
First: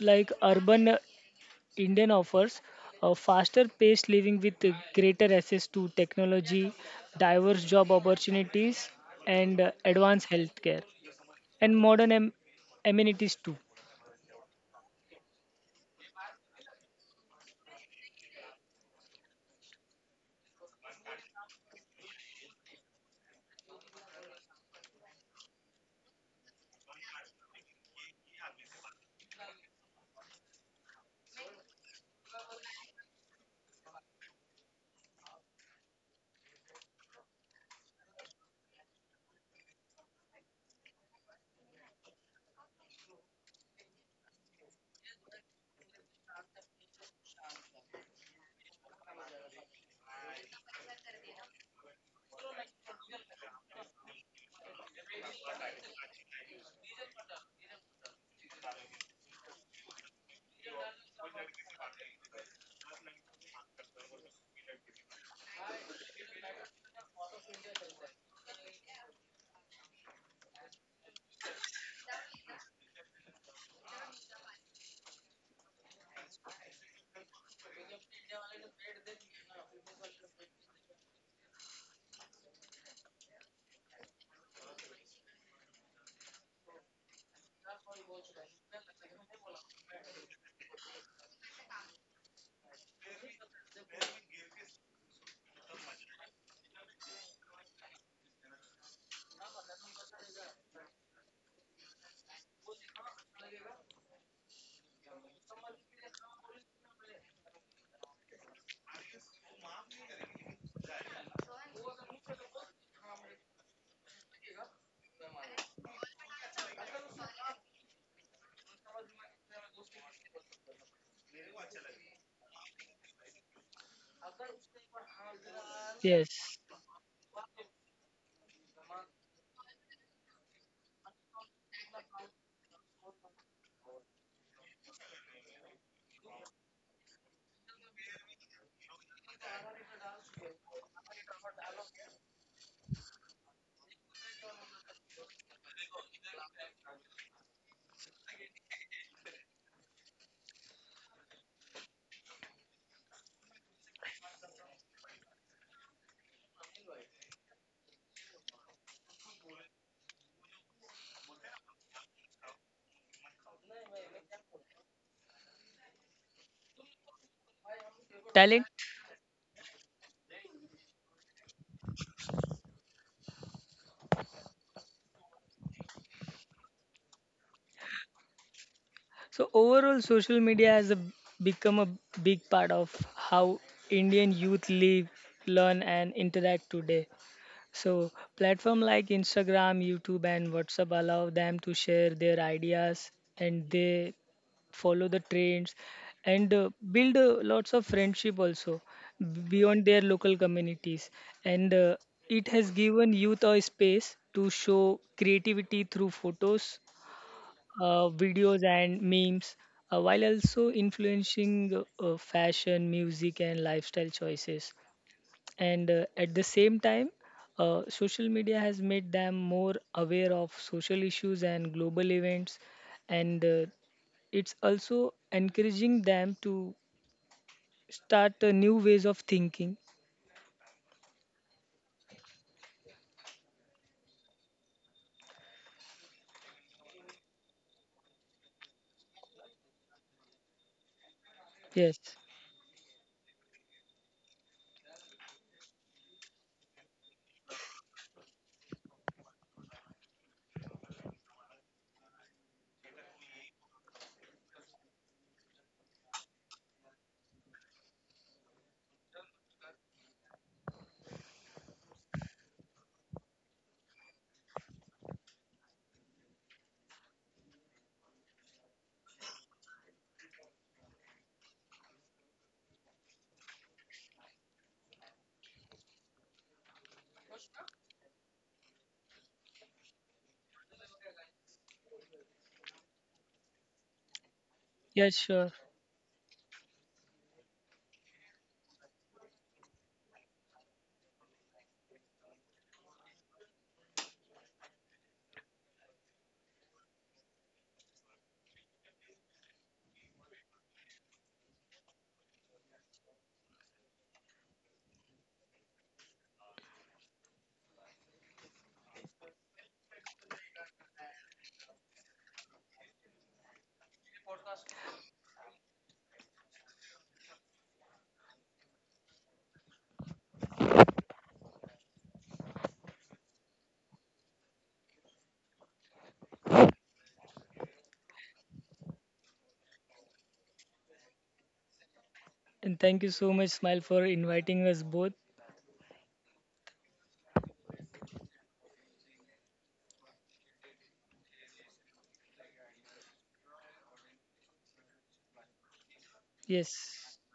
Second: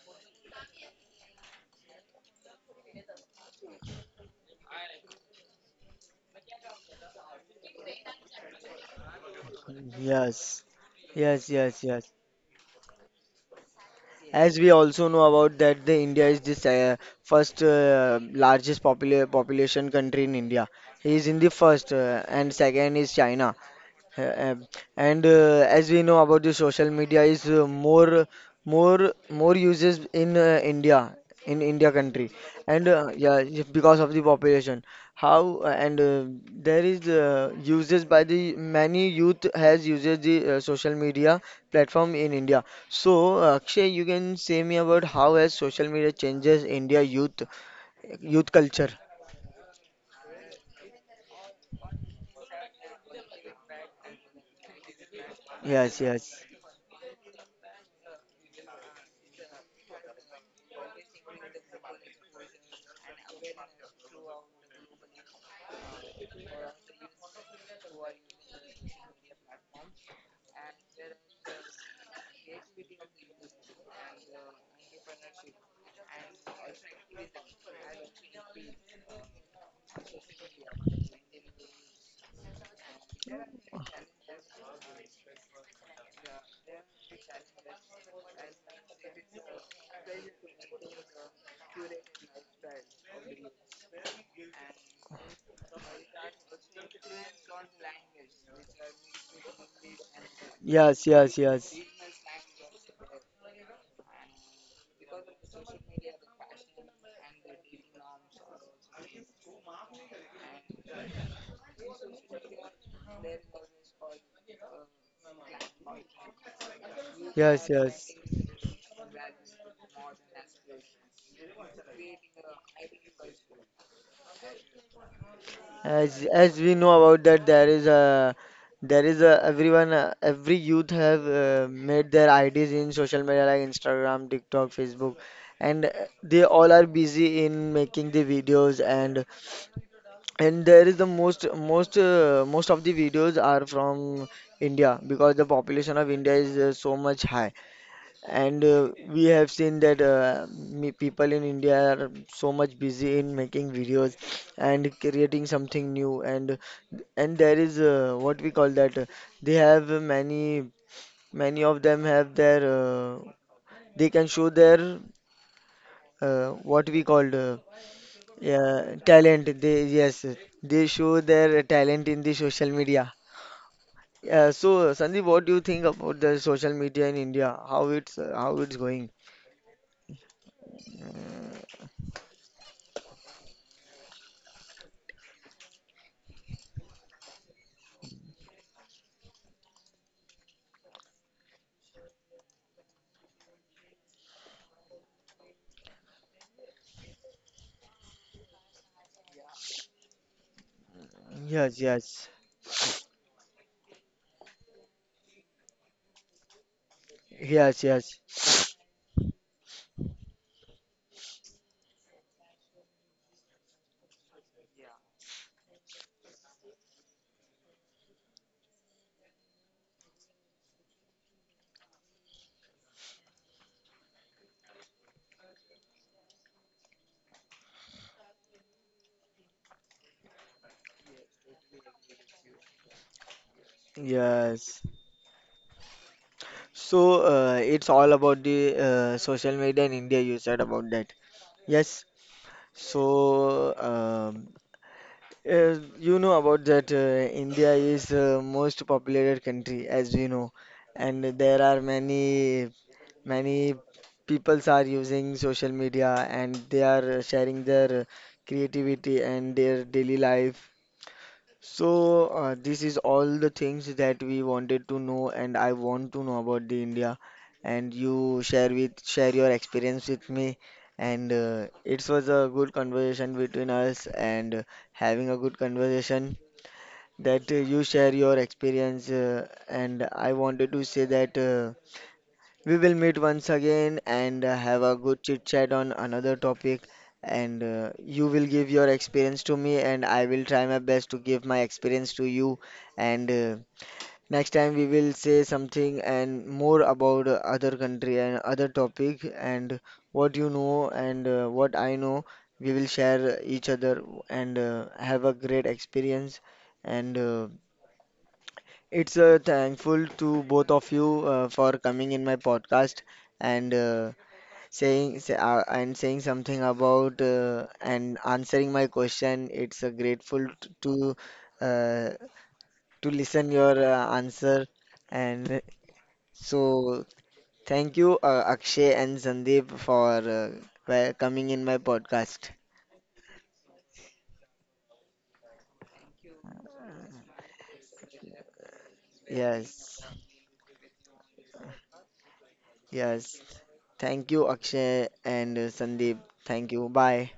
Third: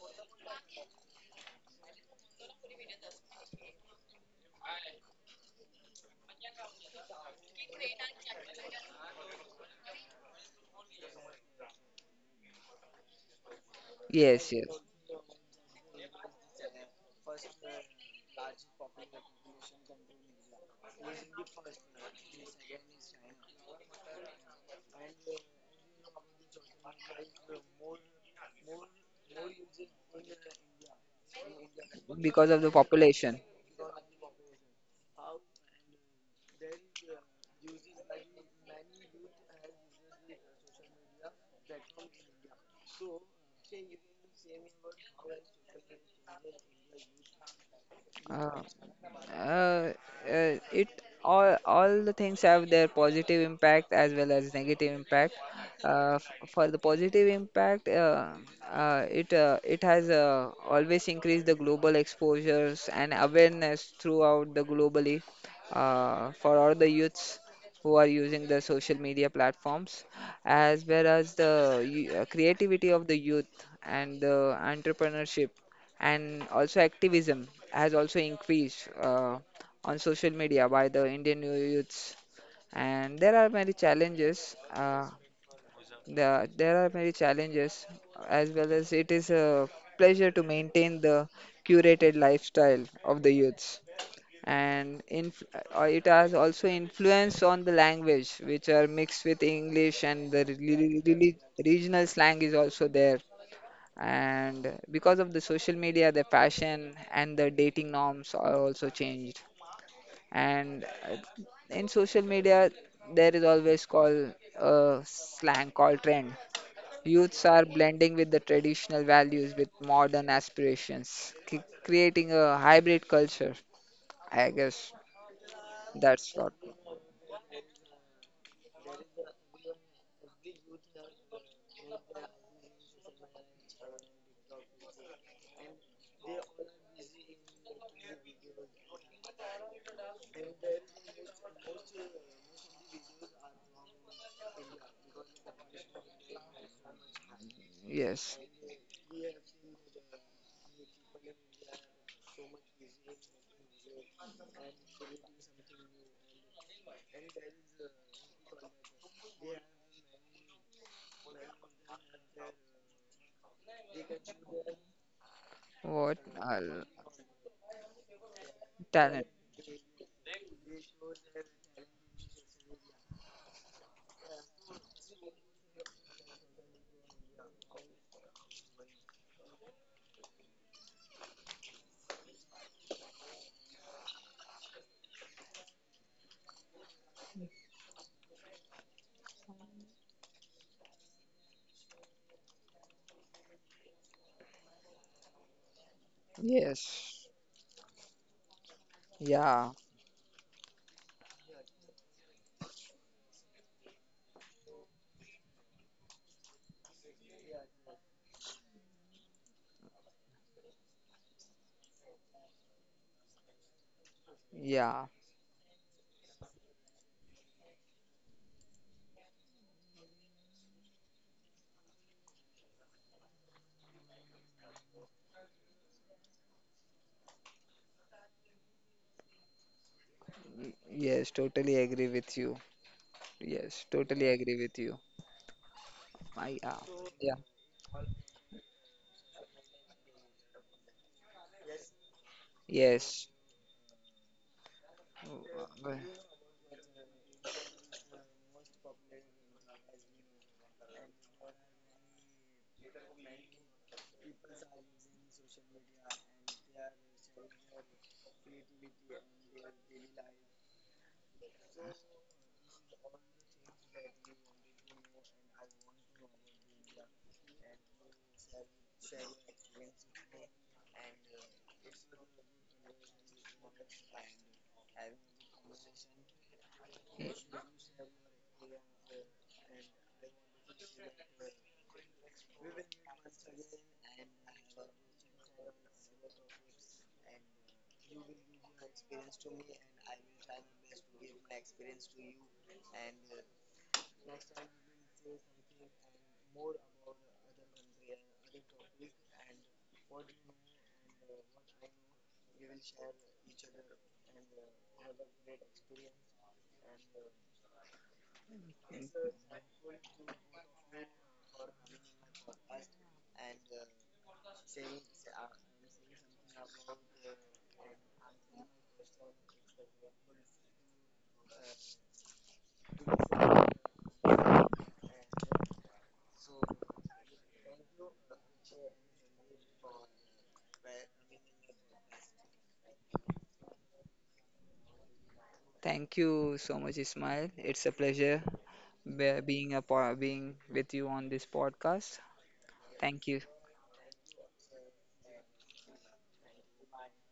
[SPEAKER 3] like urban uh, indian offers a faster paced living with greater access to technology, diverse job opportunities, and advanced
[SPEAKER 1] yes,
[SPEAKER 3] healthcare
[SPEAKER 1] yes,
[SPEAKER 3] and
[SPEAKER 1] yes,
[SPEAKER 3] modern
[SPEAKER 1] yes.
[SPEAKER 3] amenities too.
[SPEAKER 2] Yes,
[SPEAKER 1] As we
[SPEAKER 2] yes,
[SPEAKER 1] also know about that, the India is this first largest population country in India. He is in the first, and second is China. Uh, uh, and as we know about the social media is more uses in India in India country
[SPEAKER 2] because of the
[SPEAKER 1] and
[SPEAKER 2] population.
[SPEAKER 1] because of the population how and there is uses by the many youth has uses the social media platform in India. So Akshay, you can say me about how has social media changes India youth
[SPEAKER 2] Uh,
[SPEAKER 1] culture.
[SPEAKER 2] uh, it all the things have their positive impact as well as negative impact.
[SPEAKER 1] Yes, yes,
[SPEAKER 2] For the positive impact, it has always increased the global exposures and awareness throughout the globally for all the youths who are using the social media platforms, as well as the creativity of the youth and the entrepreneurship, and also activism has also increased on social media by the Indian youths. And there are many challenges. There are many challenges, as well as it is a pleasure to maintain the curated lifestyle of the youths. And inf- it has also influence on the language, which are mixed with English, and the
[SPEAKER 1] yes, yes, yes,
[SPEAKER 2] regional slang is also there, and because of the social media the fashion and the dating norms are also changed. And in social media there is always called a slang called trend. Youths
[SPEAKER 1] yes,
[SPEAKER 2] are
[SPEAKER 1] yes.
[SPEAKER 2] blending with the traditional values with modern aspirations, creating a hybrid culture, I guess. That's
[SPEAKER 3] Yes,
[SPEAKER 2] what.
[SPEAKER 1] As we know about that, there is a everyone every youth have made their IDs in social media like Instagram, TikTok, Facebook, and they all are busy in making the videos and there is the most of the videos are from India because the population of India is so much high.
[SPEAKER 2] Yes.
[SPEAKER 1] And we have seen that people in India are so much busy in making videos and creating something new. And there is what we call that they have uh, many of them have their they can show their
[SPEAKER 2] What,
[SPEAKER 1] what we called
[SPEAKER 3] talent.
[SPEAKER 1] yeah,
[SPEAKER 2] talent.
[SPEAKER 1] talent. They yes they show their talent in the social media. Yeah, so Sandeep, what do you think about the social media in India? How it's going?
[SPEAKER 3] So overall, social media has become a big part of how Indian youth live, learn, and interact today. So platform like Instagram, YouTube, and WhatsApp allow them to share their ideas, and they follow the trends and build
[SPEAKER 2] Yes,
[SPEAKER 3] lots of friendship also
[SPEAKER 2] yeah,
[SPEAKER 3] beyond their local communities, and
[SPEAKER 1] Yes, yes.
[SPEAKER 3] it has given youth a space to show creativity through photos,
[SPEAKER 1] Yes, yes,
[SPEAKER 3] videos and memes, while also influencing fashion, music, and lifestyle choices.
[SPEAKER 2] yeah.
[SPEAKER 3] And at the same time, social media has made them more aware of social issues and global events, and it's also encouraging them to start new ways of thinking.
[SPEAKER 2] Yes, totally agree with you. Yes, totally agree with
[SPEAKER 1] yes.
[SPEAKER 2] you. I So,
[SPEAKER 1] So
[SPEAKER 2] yeah.
[SPEAKER 1] it's all about the social media in India. You said about that.
[SPEAKER 3] Yes,
[SPEAKER 1] Yes.
[SPEAKER 2] Yes.
[SPEAKER 1] So
[SPEAKER 2] Oh, uh,
[SPEAKER 1] you know about that. India is most populated country, as we know, and there are many peoples are using social media and they are sharing their creativity and their daily life. So, this is all the things that we wanted to know, and I want to know about the India. And you share your experience with me. And it was a good conversation between us, and having a good conversation
[SPEAKER 2] eh,
[SPEAKER 1] that you share your experience. And I wanted to say that. We will meet once again and have a
[SPEAKER 3] yes,
[SPEAKER 1] good chit
[SPEAKER 3] sure.
[SPEAKER 1] chat on another topic. And you will give your experience to me, and I will try my best to give my experience to you. And next time we will say something and more about other country and other topic and what you know and what I know. We will share each other and have a great experience. And it's thankful to both of you for coming in my podcast and and saying something about and answering my question. It's grateful uh, to listen your answer. And so thank you Akshay and Sandeep uh, for coming in my podcast.
[SPEAKER 3] And thank you so much, Smile, for inviting us both.
[SPEAKER 2] Thank you so much, Ismail. It's a pleasure being
[SPEAKER 1] Yes,
[SPEAKER 2] being with you on this podcast.
[SPEAKER 1] yes.
[SPEAKER 2] Thank you.
[SPEAKER 1] Thank you Akshay and Sandeep. Thank you.
[SPEAKER 3] Yes.
[SPEAKER 1] Bye.